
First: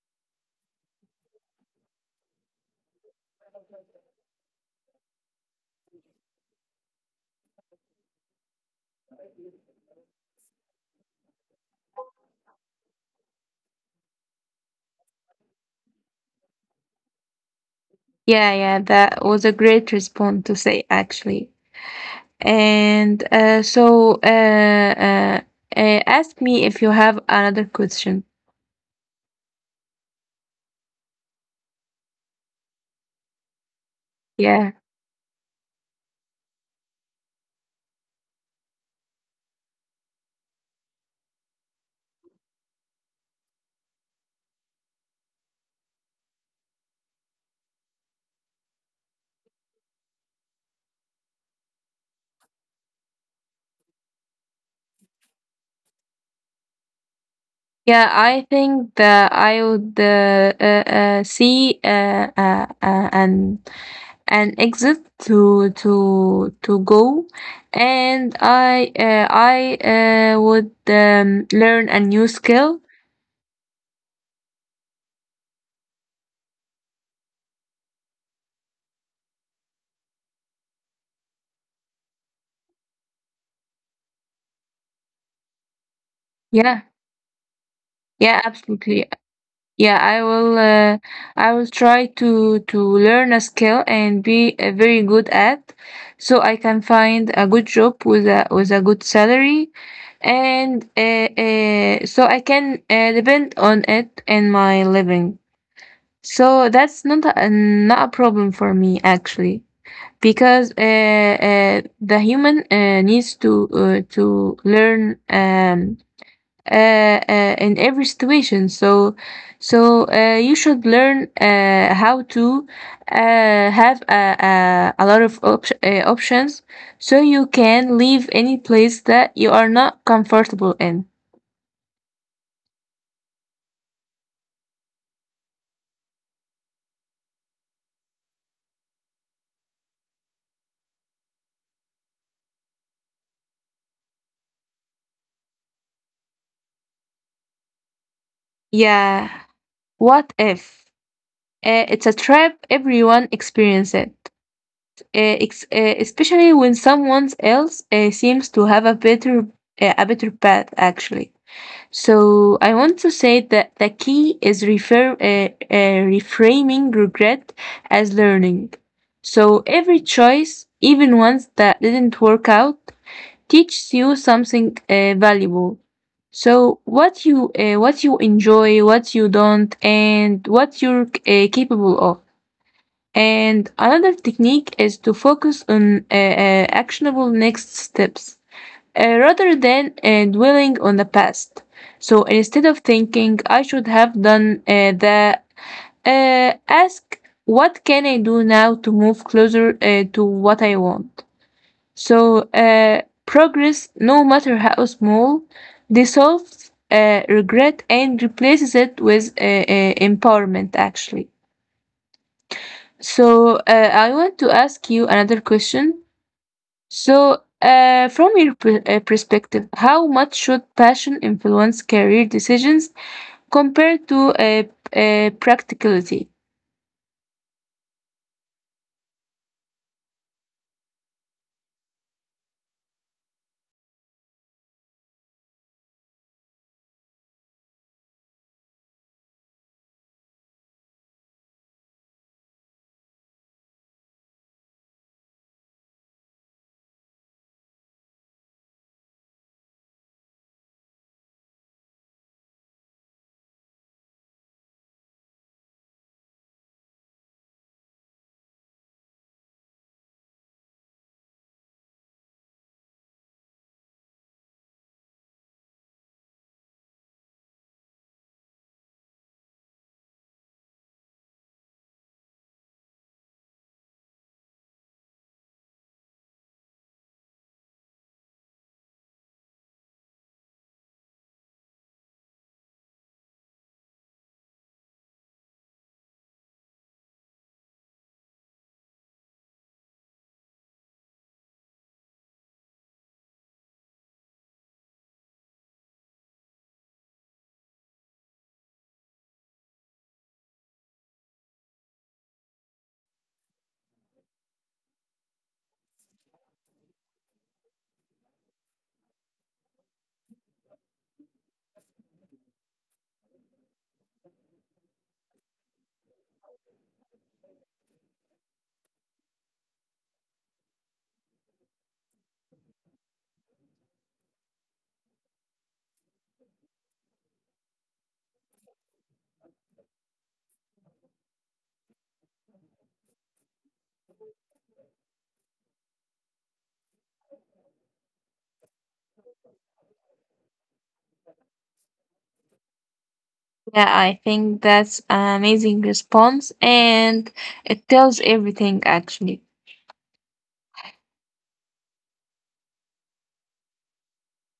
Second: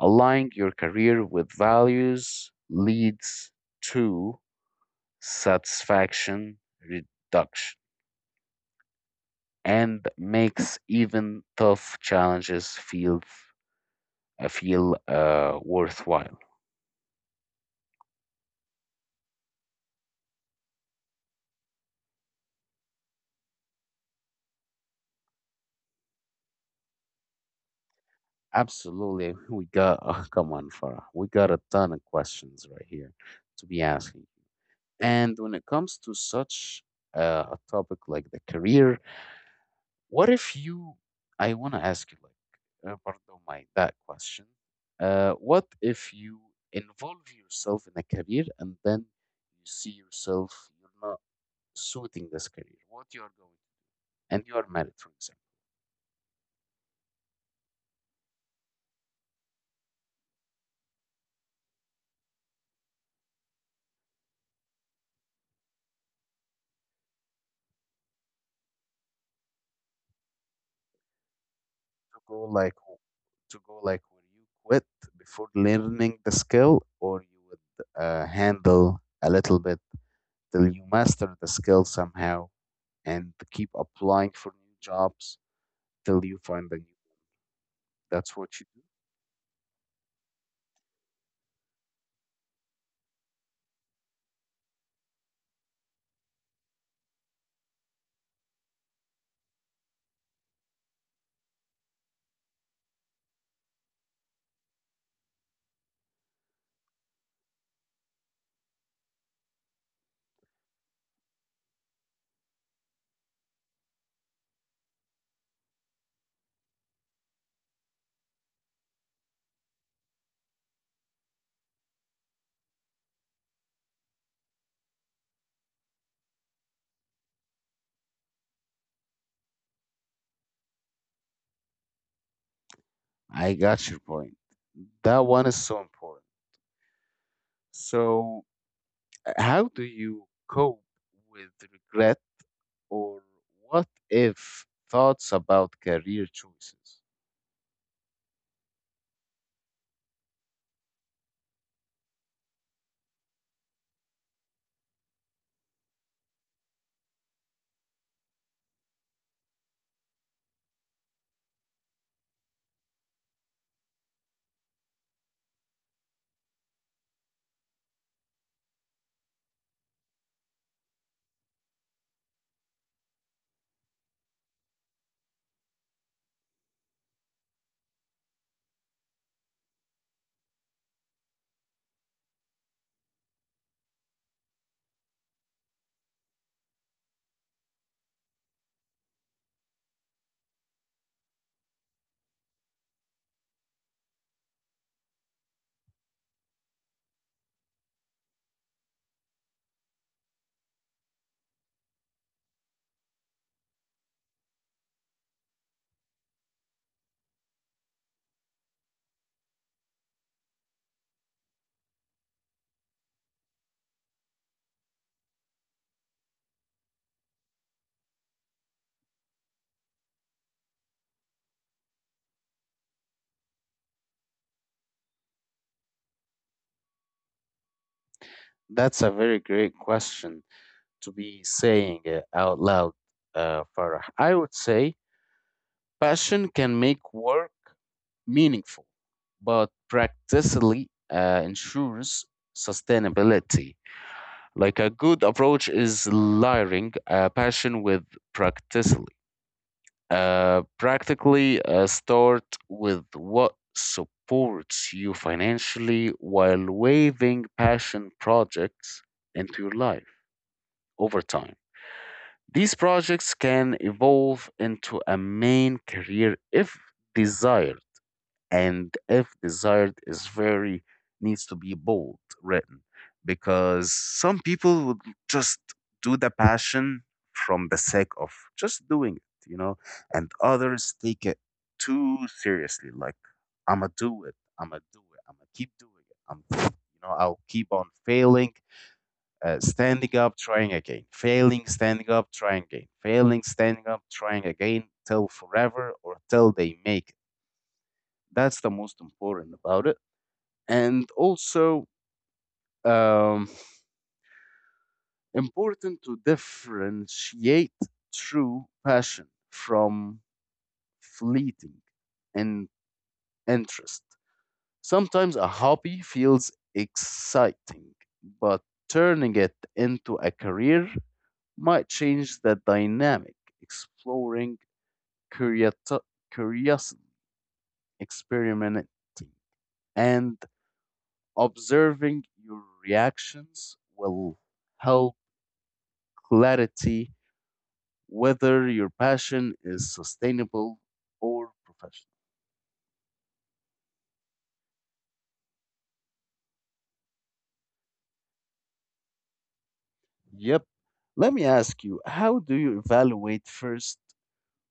[SPEAKER 1] Aligning your career with values leads to satisfaction reduction, and makes even tough challenges feel worthwhile.
[SPEAKER 2] Yeah, yeah, that was a great response to say actually. And uh, so, uh, uh, Ask me if you have another question.
[SPEAKER 1] Absolutely, we got, oh, come on, Farah. We got a ton of questions right here to be asking.
[SPEAKER 2] Yeah.
[SPEAKER 1] And when it comes to such a topic like the career, What if you, I want to ask you, like, برضه my that question. What if you involve yourself in a career, and then you see yourself you're not suiting this career, what you are going, and you are married, for example,
[SPEAKER 2] Yeah, I think that I would see an exit to go, and I would learn a
[SPEAKER 1] to
[SPEAKER 2] new
[SPEAKER 1] go like
[SPEAKER 2] skill.
[SPEAKER 1] w- to go like, will you quit before learning the skill, or you would handle a little bit till you master the skill somehow and keep applying for new jobs till you find a
[SPEAKER 2] Yeah,
[SPEAKER 1] new one. That's
[SPEAKER 2] yeah,
[SPEAKER 1] what you do.
[SPEAKER 2] absolutely. Yeah, I will. I will try to learn a skill and be very good at, so I can find a good job with a good salary, and so I can depend on it in my living. So that's not a problem for me actually, because the human needs to learn. Uh, in every situation. So you should learn how to have a lot of options so you can leave any place that you are not comfortable in.
[SPEAKER 1] I got your point. That one is so important. So, how do you cope with regret or what if thoughts about career choices?
[SPEAKER 2] Yeah, what if? It's a trap, everyone experience it. uh, Especially when someone else seems to have a better path actually. So I want to say that the key is reframing regret as learning. So every choice, even ones that didn't work out, teaches you something valuable. So what you enjoy, what you don't, and what you're capable of. And another technique is to focus on actionable next steps rather than dwelling on the past. So instead of thinking, I should have done that, ask, what can I do now to move closer to what I want? So progress, no matter how small, dissolves regret and replaces it with empowerment, actually. So I want to ask you another question. So from your perspective, how much should passion influence career decisions compared to practicality?
[SPEAKER 1] That's a very great question to be saying it out loud, Farah. I would say passion can make work meaningful, but practically ensures sustainability. Like a good approach is layering a passion with practically. Practically, start with what supports you financially while waiving passion projects into your life over time. These projects can evolve into a main career if desired, and if desired is very needs to be bold written, because some people would just do the passion from the sake of just doing it, you know, and others take it too seriously, like, i'ma do it, i'ma keep doing it, i'm, you know, I'll keep on failing, standing up, trying again, failing, standing up, trying again, failing, standing up, trying again, till forever or till they make it. That's the most important about it. And also, um, important to differentiate true passion from fleeting and interest. Sometimes a hobby feels exciting, but turning it into a career might change the dynamic. Exploring curiosity, curiosity, experimenting, and observing your reactions will help clarity whether your passion is sustainable or professional.
[SPEAKER 2] Yeah, I think that's an amazing response, and it tells everything actually.
[SPEAKER 1] Yep. Let me ask you, how do you evaluate first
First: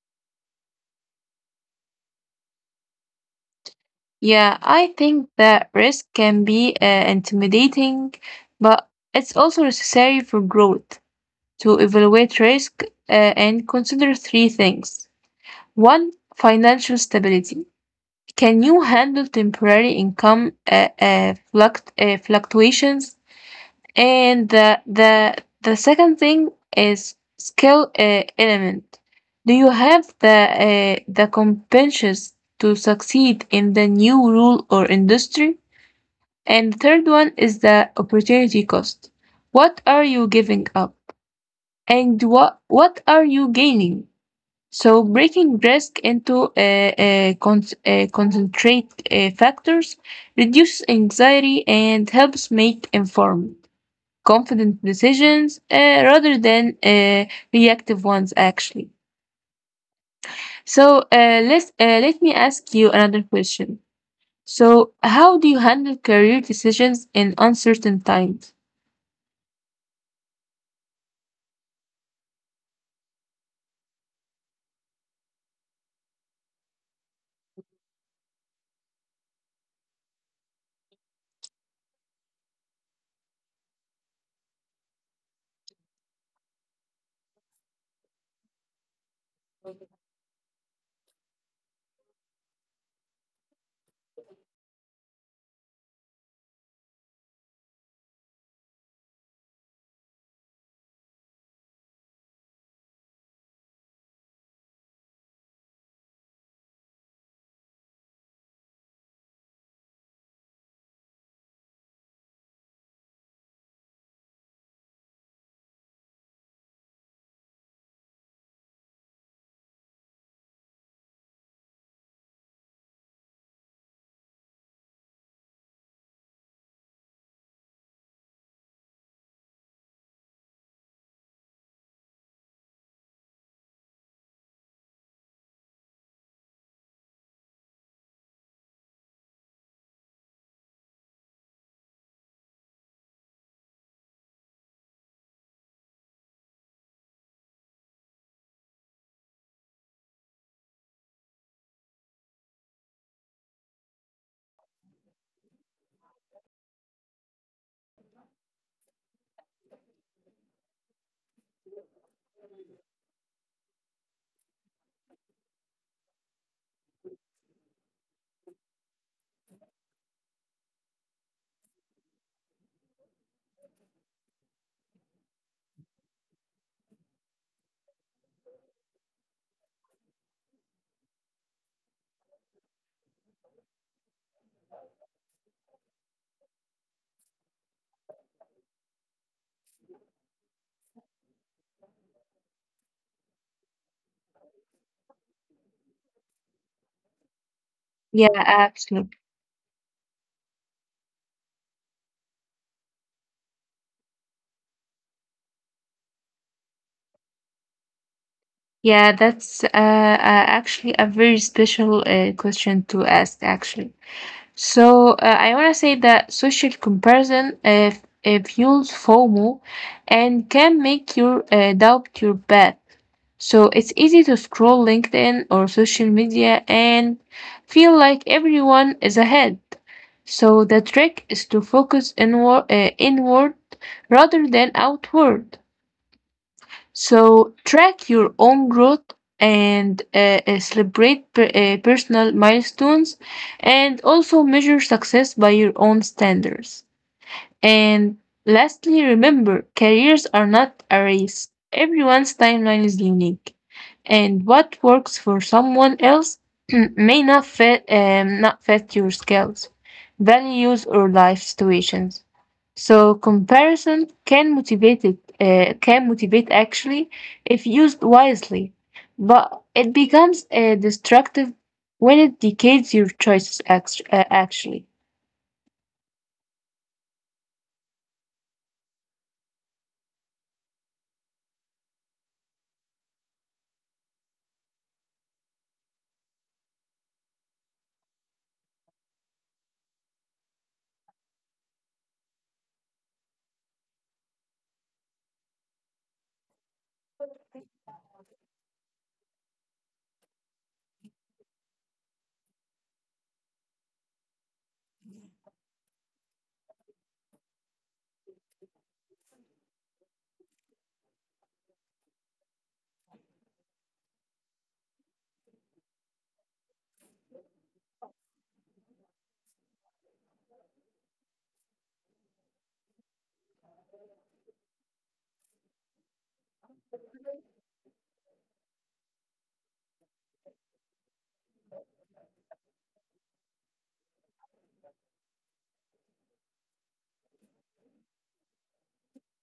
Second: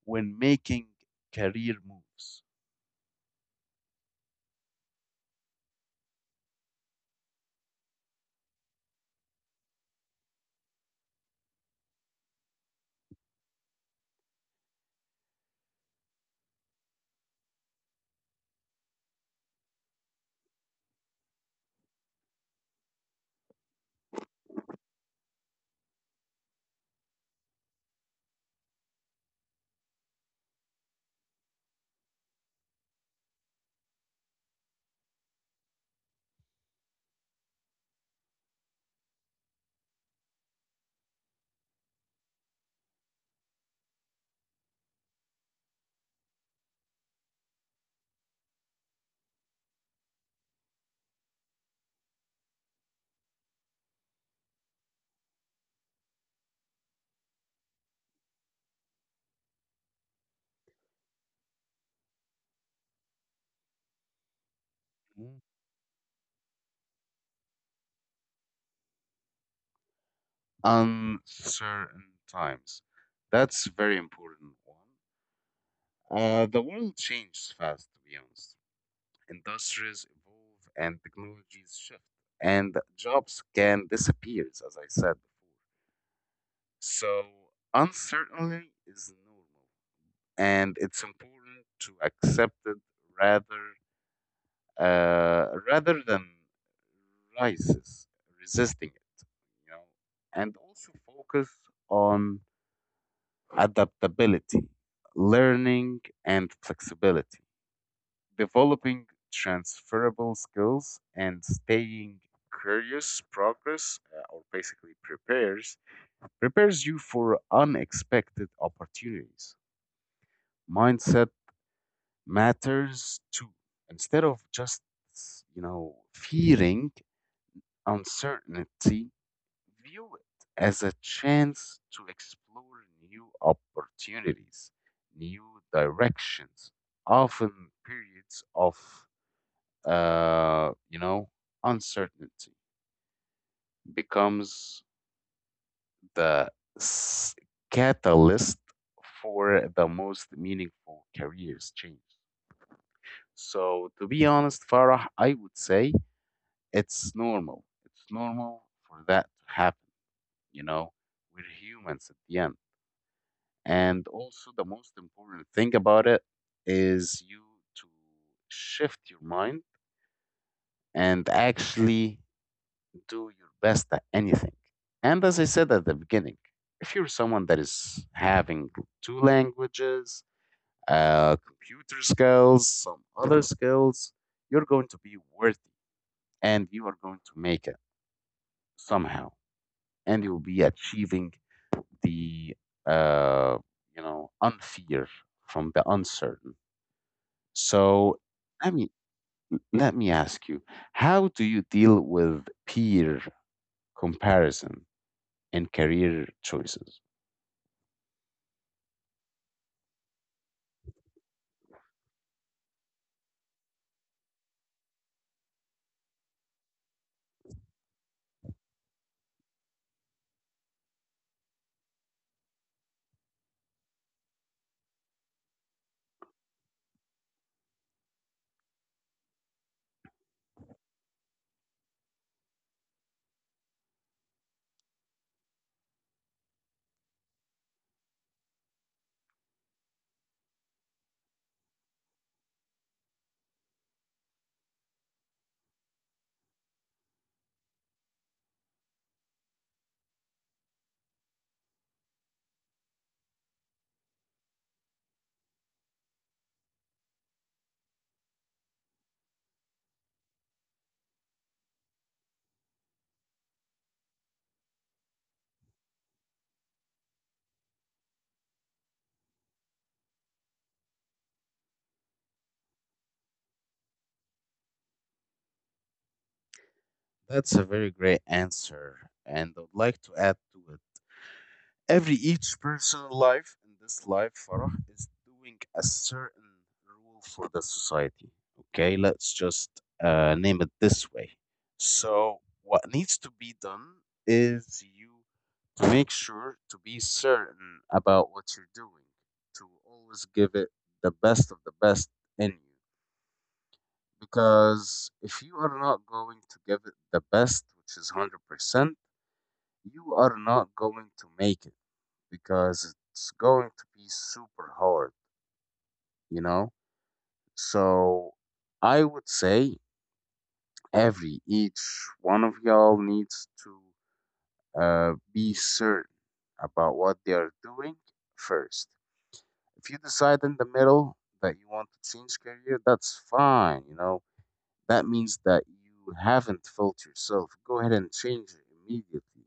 [SPEAKER 1] when making career moves?
[SPEAKER 2] Yeah, I think that risk can be intimidating, but it's also necessary for growth to evaluate risk and consider three things. One, financial stability. Can you handle temporary income fluctuations? And the second thing is skill element. Do you have the competencies to succeed in the new rule or industry? And the third one is the opportunity cost. What are you giving up? And what are you gaining? So breaking risk into concentrate factors reduces anxiety and helps make informed, confident decisions rather than reactive ones, actually. So let me ask you another question. So
[SPEAKER 1] Mm.
[SPEAKER 2] how do you handle career decisions in uncertain times?
[SPEAKER 1] Uncertain times. That's a very important one. The world changes fast, to be honest. Industries evolve and technologies shift, and jobs can disappear, as I said before. So, uncertainty is normal, and it's important to accept it rather rather than rises, resisting it, you know, and also focus on adaptability, learning, and flexibility. Developing transferable skills and staying curious progress or basically prepares you for unexpected opportunities. Mindset matters too. Instead of just, you know, fearing uncertainty, view it as a chance to explore new opportunities, new directions. Often periods of, you know, uncertainty becomes the s- catalyst for the most meaningful careers change. So, to be honest, Farah, I would say it's normal. It's normal for that to happen. You know, we're humans at the end. And also, the most important thing about it is you to shift your mind, and actually do your best at anything. And as I said at the beginning, if you're someone that is having two languages, computer skills, some other skills, you're going to be worthy and you are going to make it somehow. And you'll be achieving the, uh, unfear from the uncertain. So,
[SPEAKER 2] Yeah,
[SPEAKER 1] I mean,
[SPEAKER 2] absolutely.
[SPEAKER 1] let me ask you, how do you deal with peer comparison and career choices?
[SPEAKER 2] Yeah, that's actually a very special question to ask, actually. So I want to say that social comparison fuels FOMO and can make you doubt your path. So it's easy to scroll LinkedIn or social media and feel like everyone is ahead. So the trick is to focus inward rather than outward. So track your own growth and celebrate personal milestones, and also measure success by your own standards. And lastly, remember careers are not a race. Everyone's timeline is unique, and what works for someone else *clears throat* may not fit not fit your skills, values, or life situations. So comparison can motivate it can motivate actually if used wisely, but it becomes destructive when it decays your choices actually.
[SPEAKER 1] That's a very great answer, and I would like to add to it. Every each personal life in this life, Farah, is doing a certain rule for the society. Okay, let's just name it this way. So, what needs to be done is you to make sure to be certain about what you're doing, to always give it the best of the best in you. Because if you are not going to give it the best, which is 100%, you are not going to make it, because it's going to be super hard, you know? So I would say every each one of y'all needs to be certain about what they are doing first. If you decide in the middle that you want to change career, that's fine, you know. That means that you haven't felt yourself. Go ahead and change it immediately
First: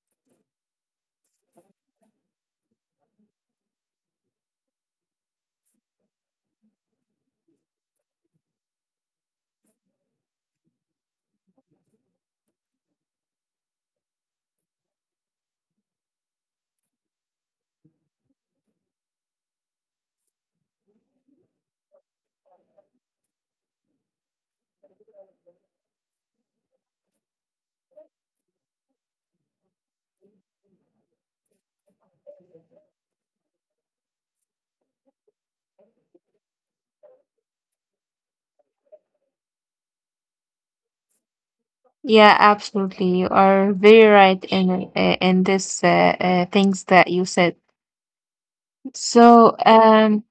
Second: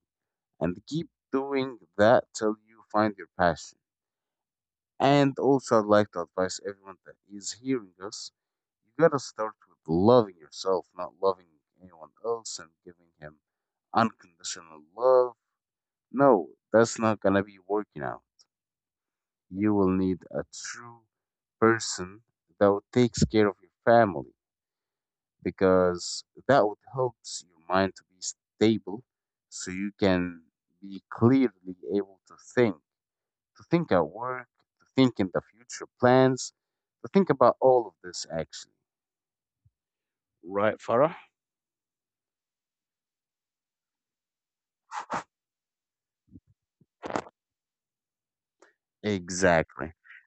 [SPEAKER 1] and keep doing that till you find your passion. And also, I'd like to advise everyone that is hearing us, you gotta start with loving yourself, not loving anyone else and giving him unconditional love. No, that's not gonna be working out. You will need a true person that would takes care of your family, because that would helps your mind to be stable, so you can be clearly able to think at work, to think in the future plans, to think about all of this actually. Right, Farah?
[SPEAKER 2] Yeah, absolutely. You are very right in this things that you said. So,
[SPEAKER 1] Exactly.
[SPEAKER 2] um,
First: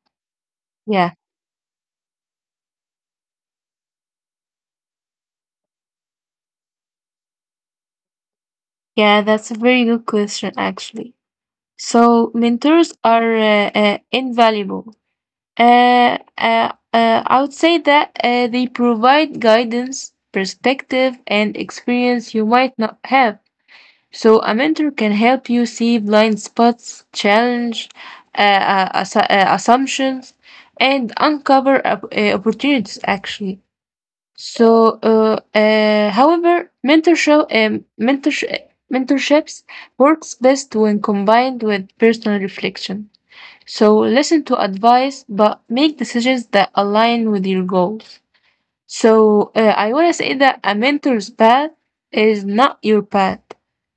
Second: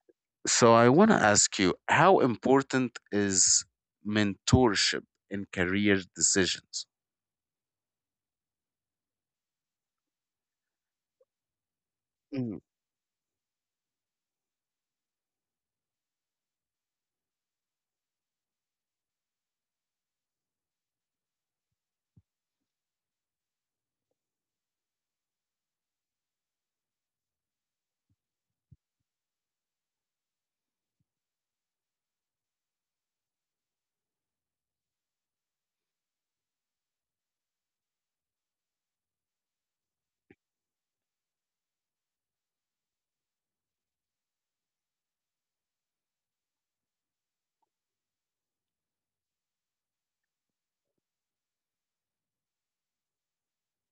[SPEAKER 1] So I want
[SPEAKER 2] yeah,
[SPEAKER 1] to ask you, how important is mentorship in career decisions?
[SPEAKER 2] yeah, that's a very good question actually. So,
[SPEAKER 1] Mm.
[SPEAKER 2] mentors are invaluable. I would say that they provide guidance, perspective, and experience you might not have. So a mentor can help you see blind spots, challenge assumptions, and uncover opportunities. Actually, however, mentorships works best when combined with personal reflection. So listen to advice, but make decisions that align with your goals. So I want to say that a mentor's path is not your path,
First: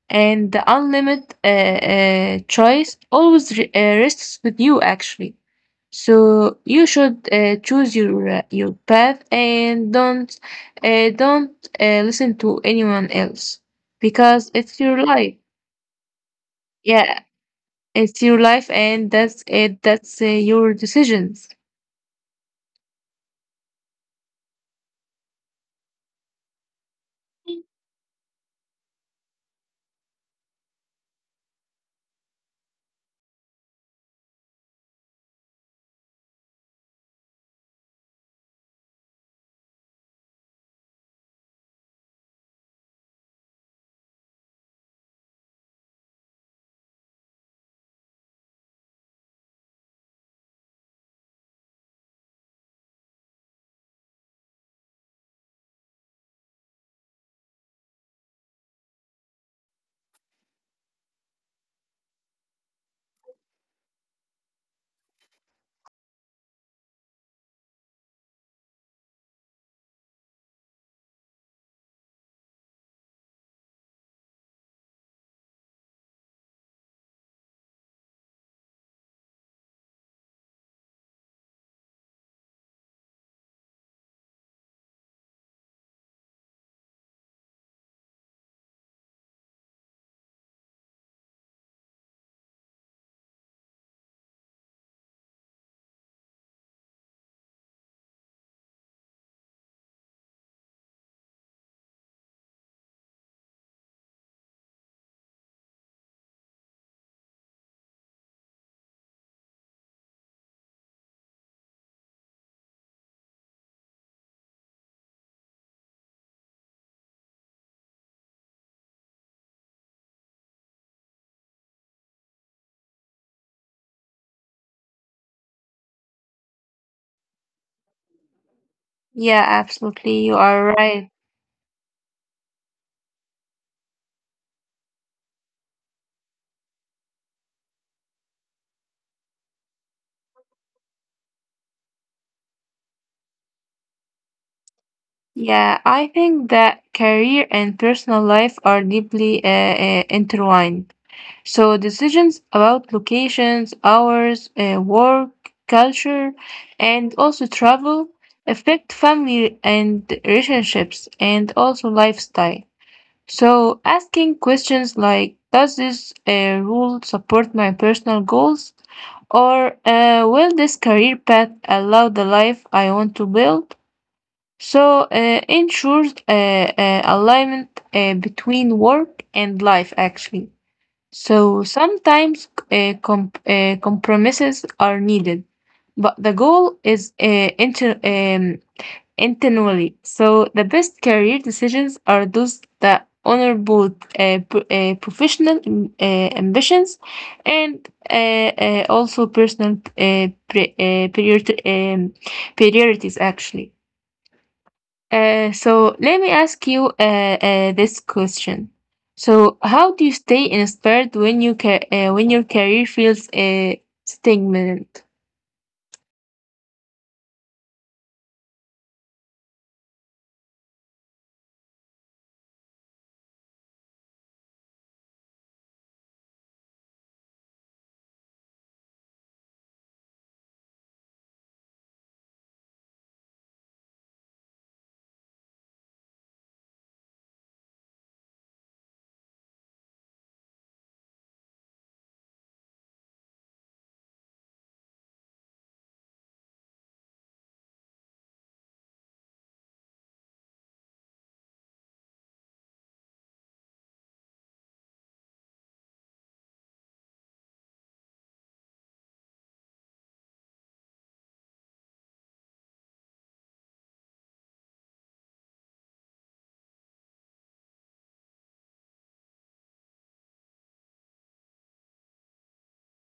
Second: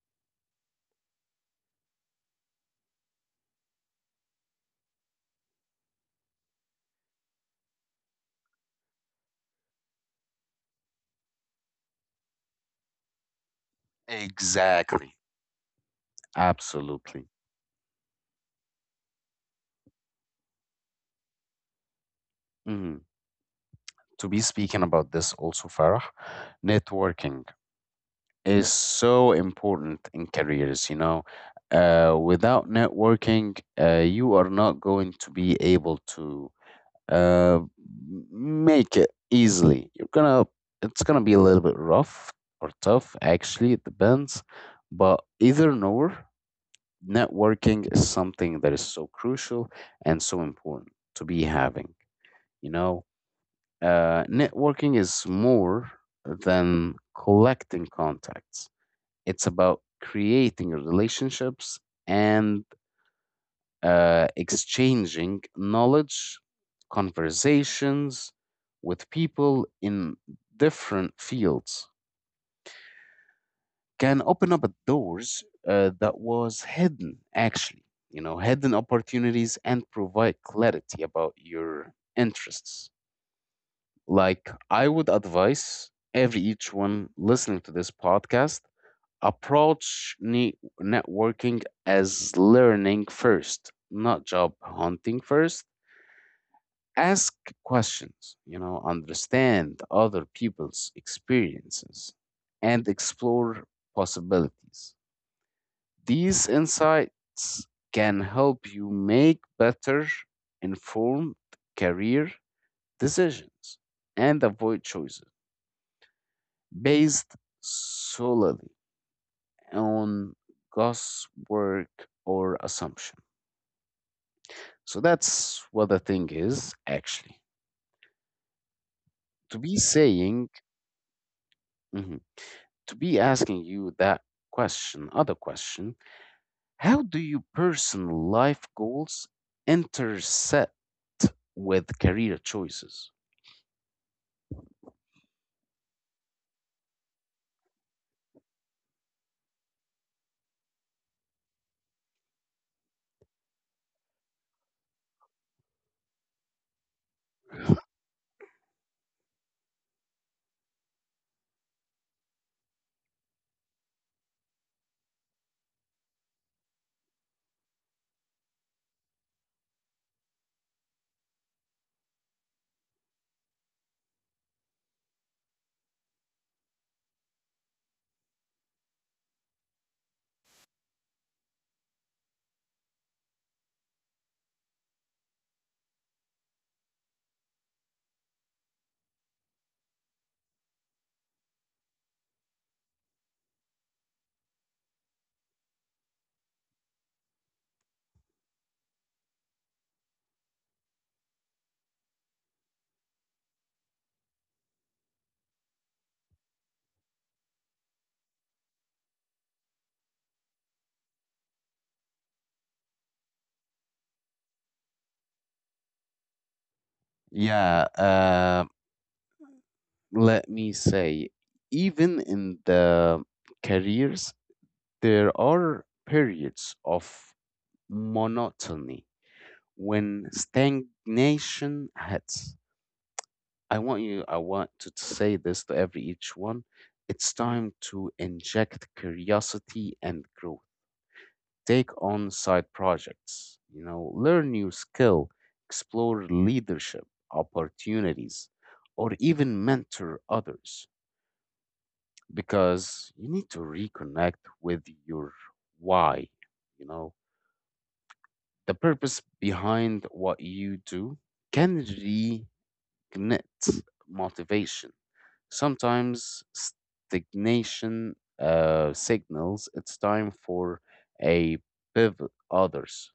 [SPEAKER 2] and the unlimited choice always rests with you actually. So you should choose your path and don't listen to anyone else because it's your
[SPEAKER 1] Exactly.
[SPEAKER 2] life. Yeah,
[SPEAKER 1] Absolutely.
[SPEAKER 2] it's your life, and that's it. That's your decisions.
[SPEAKER 1] Mhm. To be speaking about this also, Farah, networking is so important in careers. You know, without networking, you are not going to be able to uh, make it easily. You're gonna, it's gonna be a little bit rough or tough. Actually, it depends. But either nor, networking is something that is so crucial and so important to be having. You know, networking is more than collecting contacts, it's about creating relationships and exchanging knowledge. Conversations with people in different fields can open up doors that was hidden actually, you know, hidden opportunities, and provide clarity about your interests. Like, I would advise every each one listening to this podcast approach networking as learning first, not job hunting first. Ask questions, you know, understand other people's experiences and explore possibilities. These insights can help you make better informed career decisions and avoid choices based solely on guesswork or assumption. So that's what the thing is actually.
[SPEAKER 2] Yeah,
[SPEAKER 1] To
[SPEAKER 2] absolutely,
[SPEAKER 1] be
[SPEAKER 2] you are
[SPEAKER 1] saying,
[SPEAKER 2] right.
[SPEAKER 1] mhm, to be asking you that question, other question, how do your personal life goals intersect with career choices?
[SPEAKER 2] Yeah, I think that career and personal life are deeply intertwined. So decisions about locations, hours, work, culture, and also travel affect family and relationships and also lifestyle. So asking questions like, does this rule support my personal goals? Or will this career path allow the life I want to build? So ensures alignment between work and life, actually. So sometimes compromises are needed, but the goal is intentionally. So the best career decisions are those that honor both professional ambitions and also personal priorities, actually. So let me ask you this question. So how do you stay inspired when when your career feels stagnant?
[SPEAKER 1] Yeah, let me say, even in the careers, there are periods of monotony. When stagnation hits, I want to say this to every each one. It's time to inject curiosity and growth. Take on side projects, you know, learn new skill, explore leadership opportunities, or even mentor others, because you need to reconnect with your why, you know, the purpose behind what you do can ignite motivation. Sometimes stagnation signals it's time for a pivot, others,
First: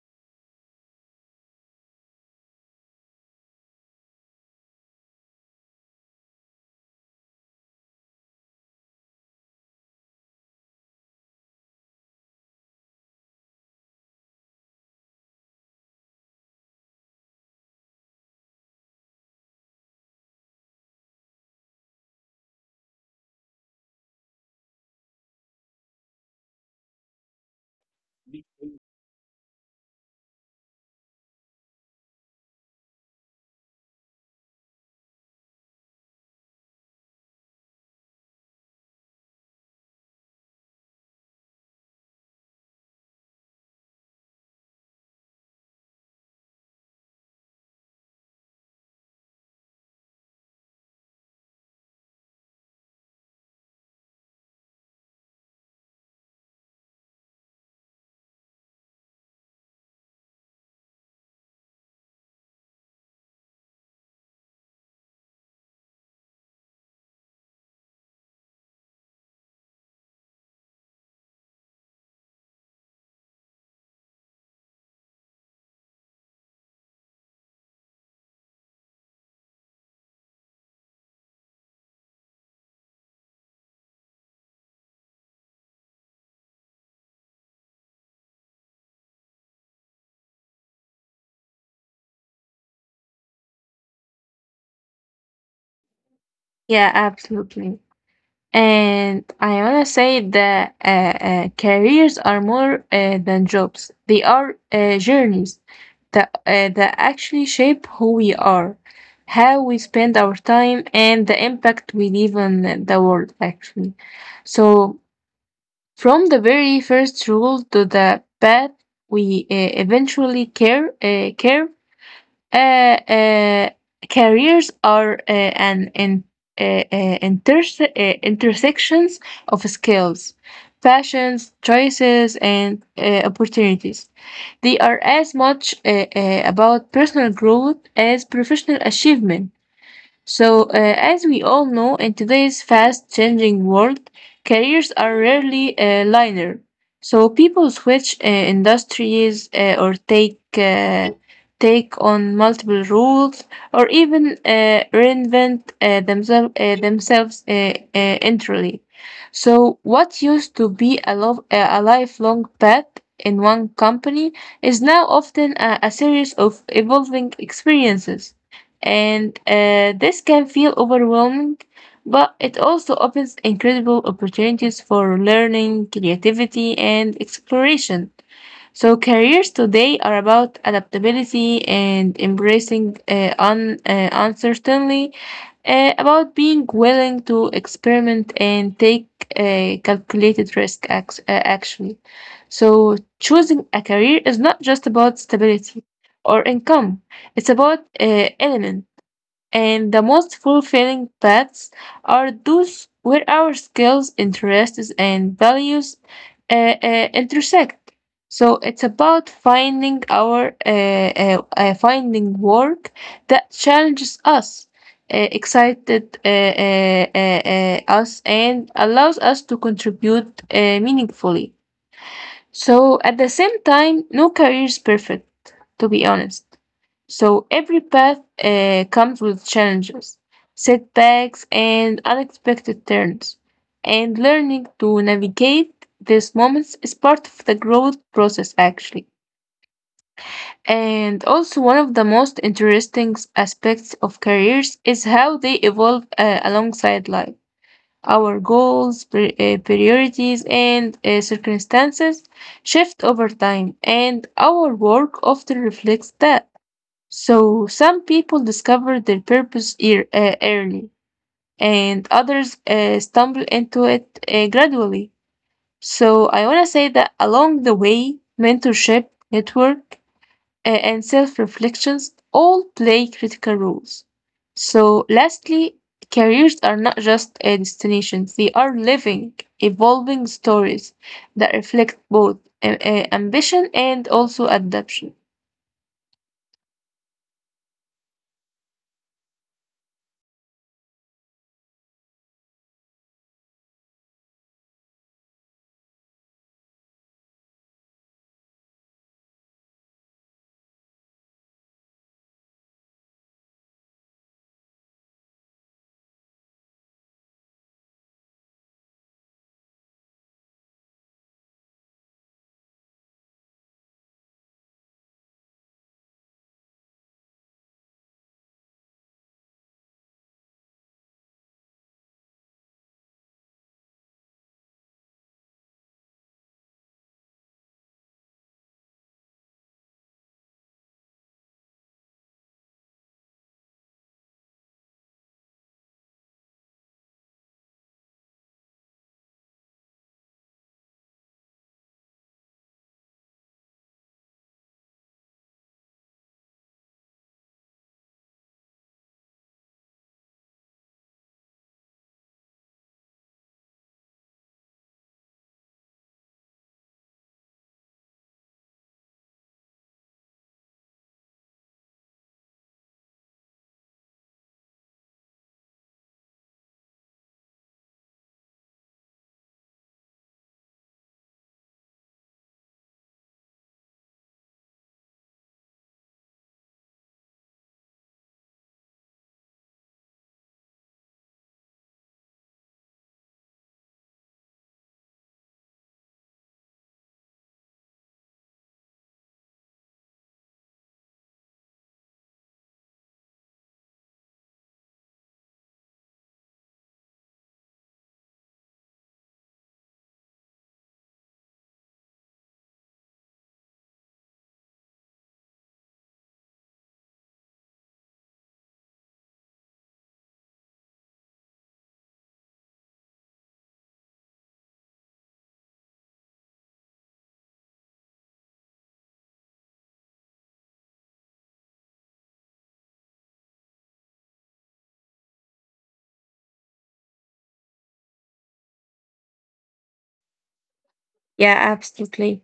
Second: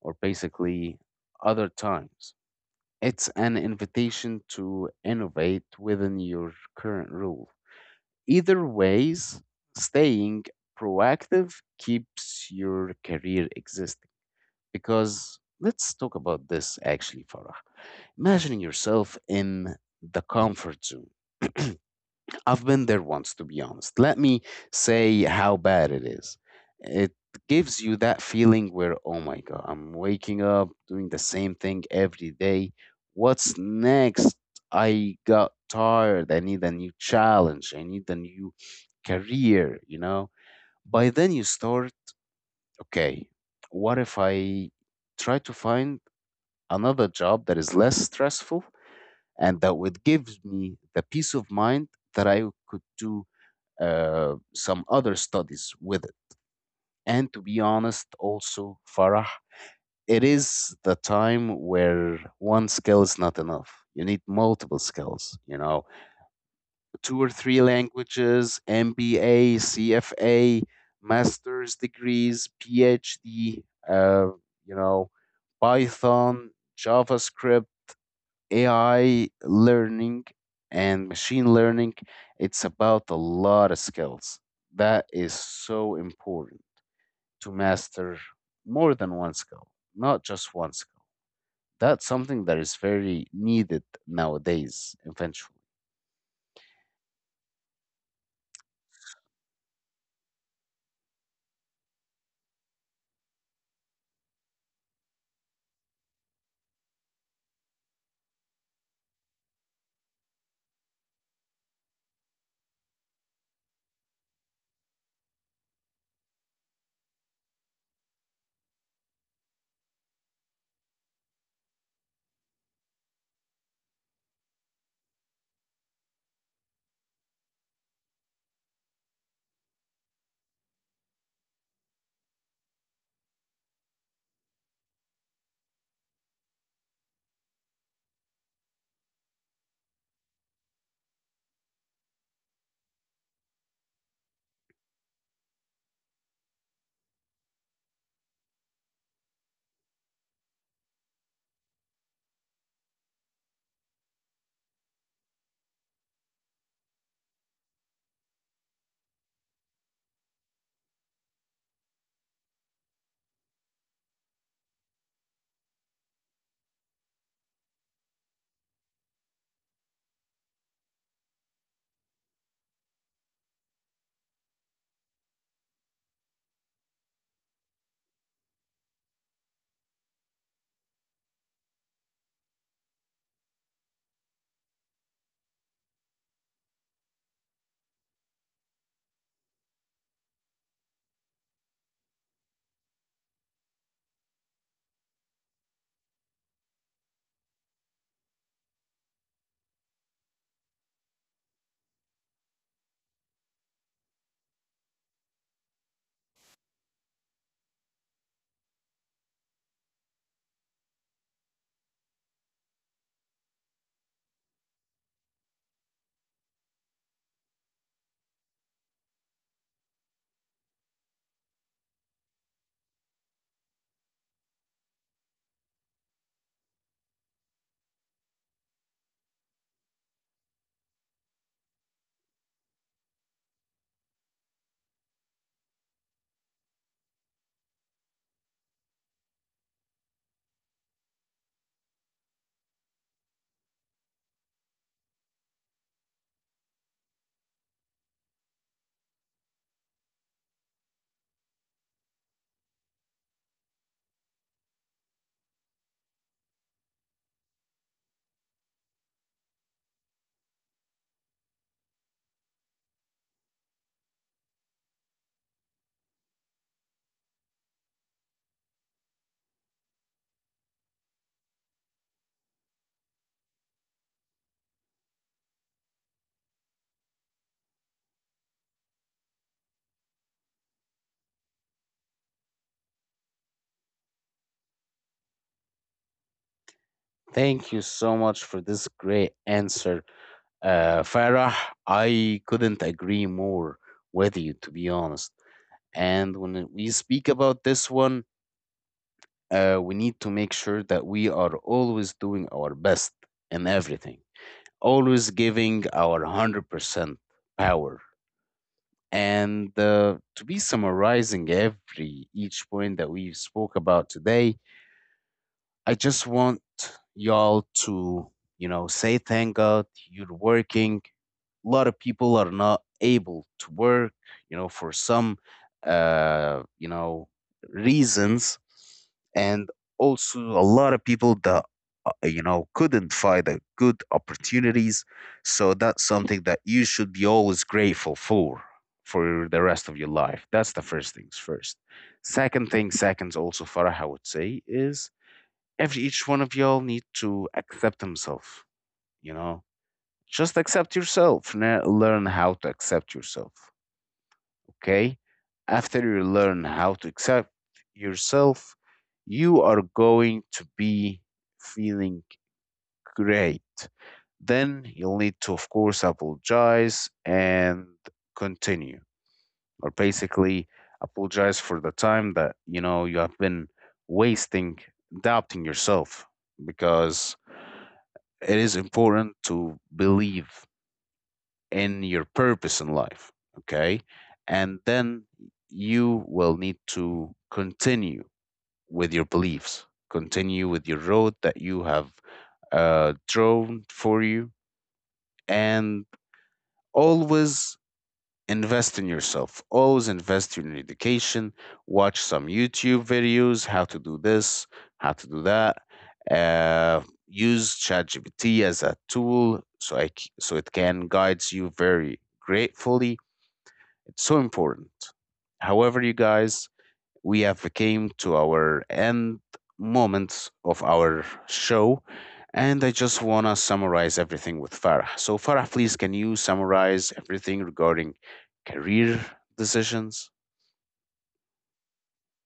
[SPEAKER 1] or basically other times. It's an invitation to innovate within your current rule. Either ways, staying proactive keeps your career existing. Because let's talk about this actually, Farah, imagining yourself in the comfort zone. *clears throat* I've been there once, to be honest. Let me say how bad it is. It gives you that feeling where, oh my God, I'm waking up doing the same thing every day. What's next? I got tired. I need a new challenge. I need a new career, you know? By then, you start, okay, what if I try to find another job that is less stressful and that would gives me the peace of mind that I could do some other studies with it. And to be honest, also, Farah, it is the time where one skill is not enough. You need multiple skills, you know, two or three languages, MBA, CFA, master's degrees, PhD, uh, you know, Python, JavaScript, AI learning and machine learning. It's about a lot of skills. That is so important to master more than one skill, not just one skill. That's something that is very needed nowadays, eventually.
[SPEAKER 2] Yeah, absolutely. And I want to say that careers are more than jobs. They are journeys that actually shape who we are, how we spend our time, and the impact we leave on the world, actually. So from the very first rule to the path we eventually care, care uh, uh, careers are intersections of skills, passions, choices, and opportunities. They are as much about personal growth as professional achievement. So, as we all know, in today's fast changing world, careers are rarely linear. So, people switch industries or take on multiple roles or even reinvent themselves entirely. So, what used to be a lifelong path in one company is now often a series of evolving experiences, and this can feel overwhelming, but it also opens incredible opportunities for learning, creativity, and exploration. So, careers today are about adaptability and embracing uncertainty, about being willing to experiment and take calculated risk, actually. So, choosing a career is not just about stability or income, it's about elements. And the most fulfilling paths are those where our skills, interests, and values uh, intersect. So it's about finding work that challenges us, excited us, and allows us to contribute meaningfully. So at the same time, no career is perfect, to be honest. So every path comes with challenges, setbacks, and unexpected turns. And learning to navigate these moments is part of the growth process, actually. And also, one of the most interesting aspects of careers is how they evolve alongside life. Our goals, priorities, and circumstances shift over time, and our work often reflects that. So, some people discover their purpose early, and others stumble into it gradually. So, I want to say that along the way, mentorship, network, and self reflections all play critical roles. So, lastly, careers are not just destinations, they are living, evolving stories that reflect both ambition and also adaptation.
[SPEAKER 1] Thank you so much for this great answer, Farah. I couldn't agree more with you, to be honest. And when we speak about this one, we need to make sure that we are always doing our best in everything, always giving our 100% power. And to be summarizing every each point that we spoke about today, I just want y'all to, you know, say thank God you're working. A lot of people are not able to work, you know, for some uh you know reasons, and also a lot of people that couldn't find a good opportunities. So that's something that you should be always grateful for the rest of your life. That's the first things first. Second thing seconds, also Farah, I would say is every each one of y'all need to accept himself, you know, just accept yourself. Learn how to accept yourself, okay? After you learn how to accept yourself, you are going to be feeling great. Then you'll need to, of course, apologize and continue, or basically apologize for the time that, you know, you have been wasting doubting yourself, because it is important to believe in your purpose in life. Okay. And then you will need to continue with your beliefs, continue with your road that you have drawn for you, and always invest in yourself. Always invest in your education. Watch some YouTube videos, how to do this, how to do that. Uh, Use ChatGPT as a tool so so it can guide you very gratefully. It's so important. However, you guys, we have came to our end moments of our show, and I just wanna summarize everything with Farah. So, Farah, please, can you summarize everything regarding career decisions?
[SPEAKER 2] Yeah, absolutely.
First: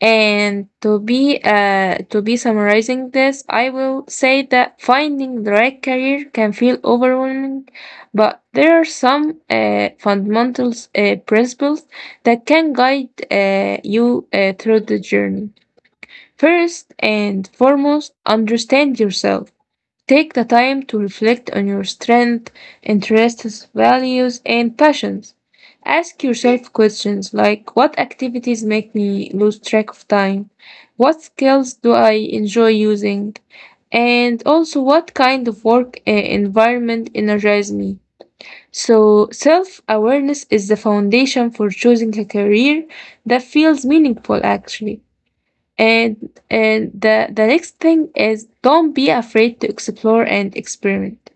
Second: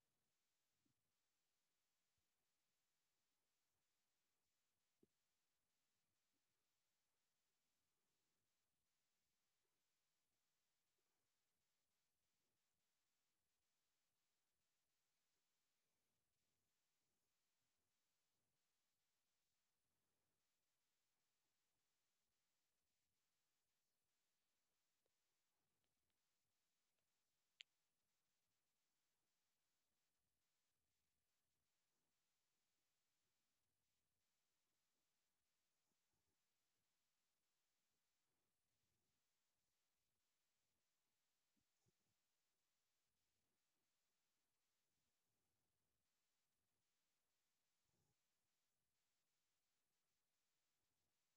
[SPEAKER 2] And to be summarizing this, I will say that finding the right career can feel overwhelming, but there are some fundamental principles that can guide you through the journey. First and foremost, understand yourself. Take the time to reflect on your strengths, interests, values, and passions. Ask yourself questions like, what activities make me lose track of time? What skills do I enjoy using? And also, what kind of work environment energizes me? So, self awareness is the foundation for choosing a career that feels meaningful, actually. And and the next thing is don't be afraid to explore and experiment.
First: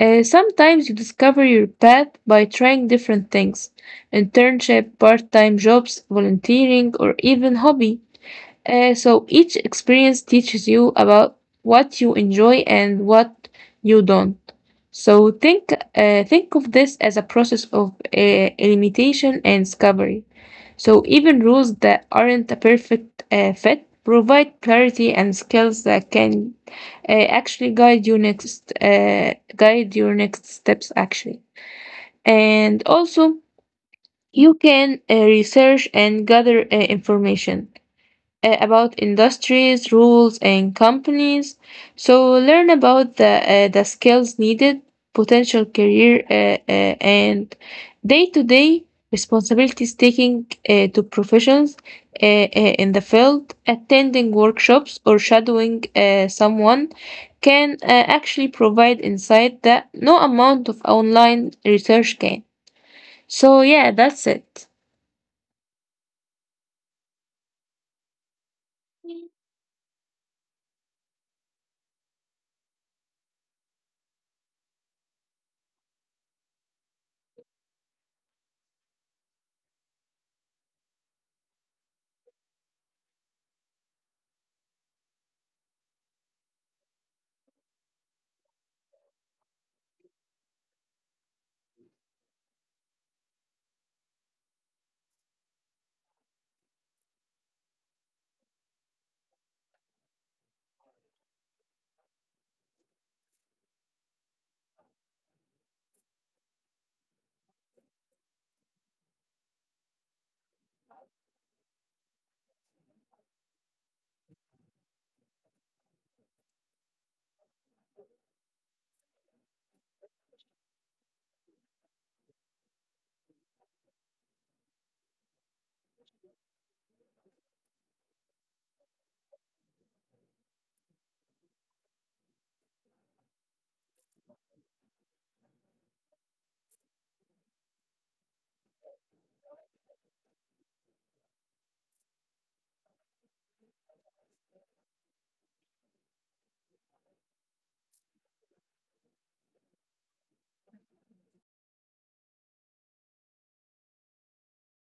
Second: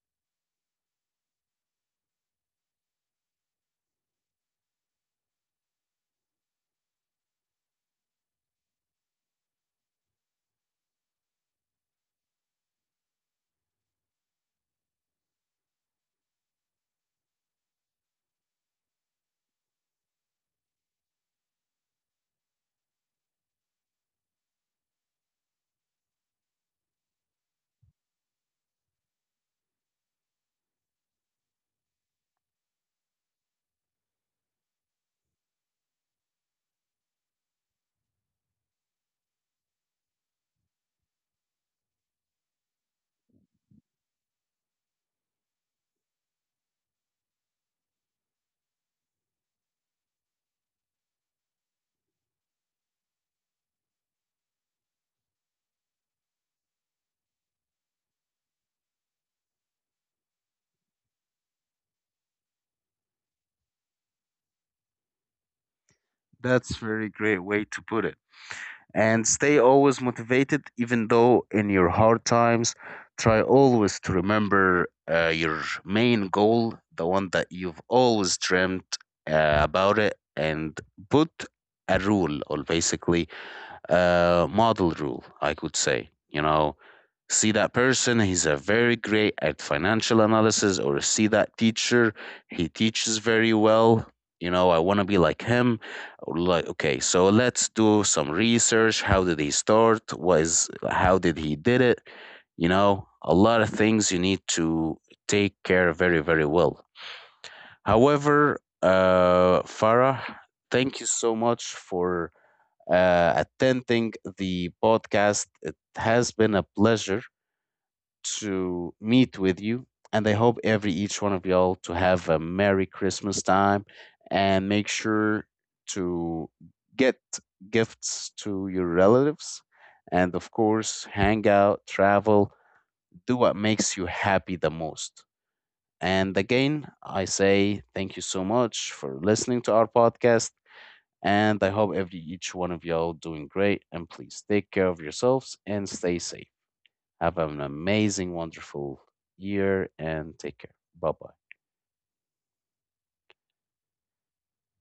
[SPEAKER 2] Sometimes you discover your path by trying different things, internship, part-time jobs, volunteering, or even hobby. So each experience teaches you about what you enjoy and what you don't. So think of this as a process of limitation and discovery. So even rules that aren't a perfect fit provide clarity and skills that can actually guide your next steps actually. And also you can research and gather information about industries, rules, and companies. So learn about the skills needed, potential career, and day-to-day responsibilities, taking to professions in the field. Attending workshops or shadowing someone can actually provide insight that no amount of online research can. So yeah, that's it.
[SPEAKER 1] That's very great way to put it. And stay always motivated even though in your hard times, try always to remember your main goal, the one that you've always dreamt about it, and put a rule, or basically model rule, I could say. You know, see that person, he's a very great at financial analysis, or see that teacher, he teaches very well. You know, I want to be like him. Like, okay, so let's do some research. How did he start? What is how did he did it? You know, a lot of things you need to take care very, very well. However, Farah, thank you so much for attending the podcast. It has been a pleasure to meet with you. And I hope every each one of y'all to have a Merry Christmas time, and make sure to get gifts to your relatives. And of course, hang out, travel, do what makes you happy the most. And again, I say thank you so much for listening to our podcast. And I hope every each one of y'all doing great. And please take care of yourselves and stay safe. Have an amazing, wonderful year and take care. Bye bye.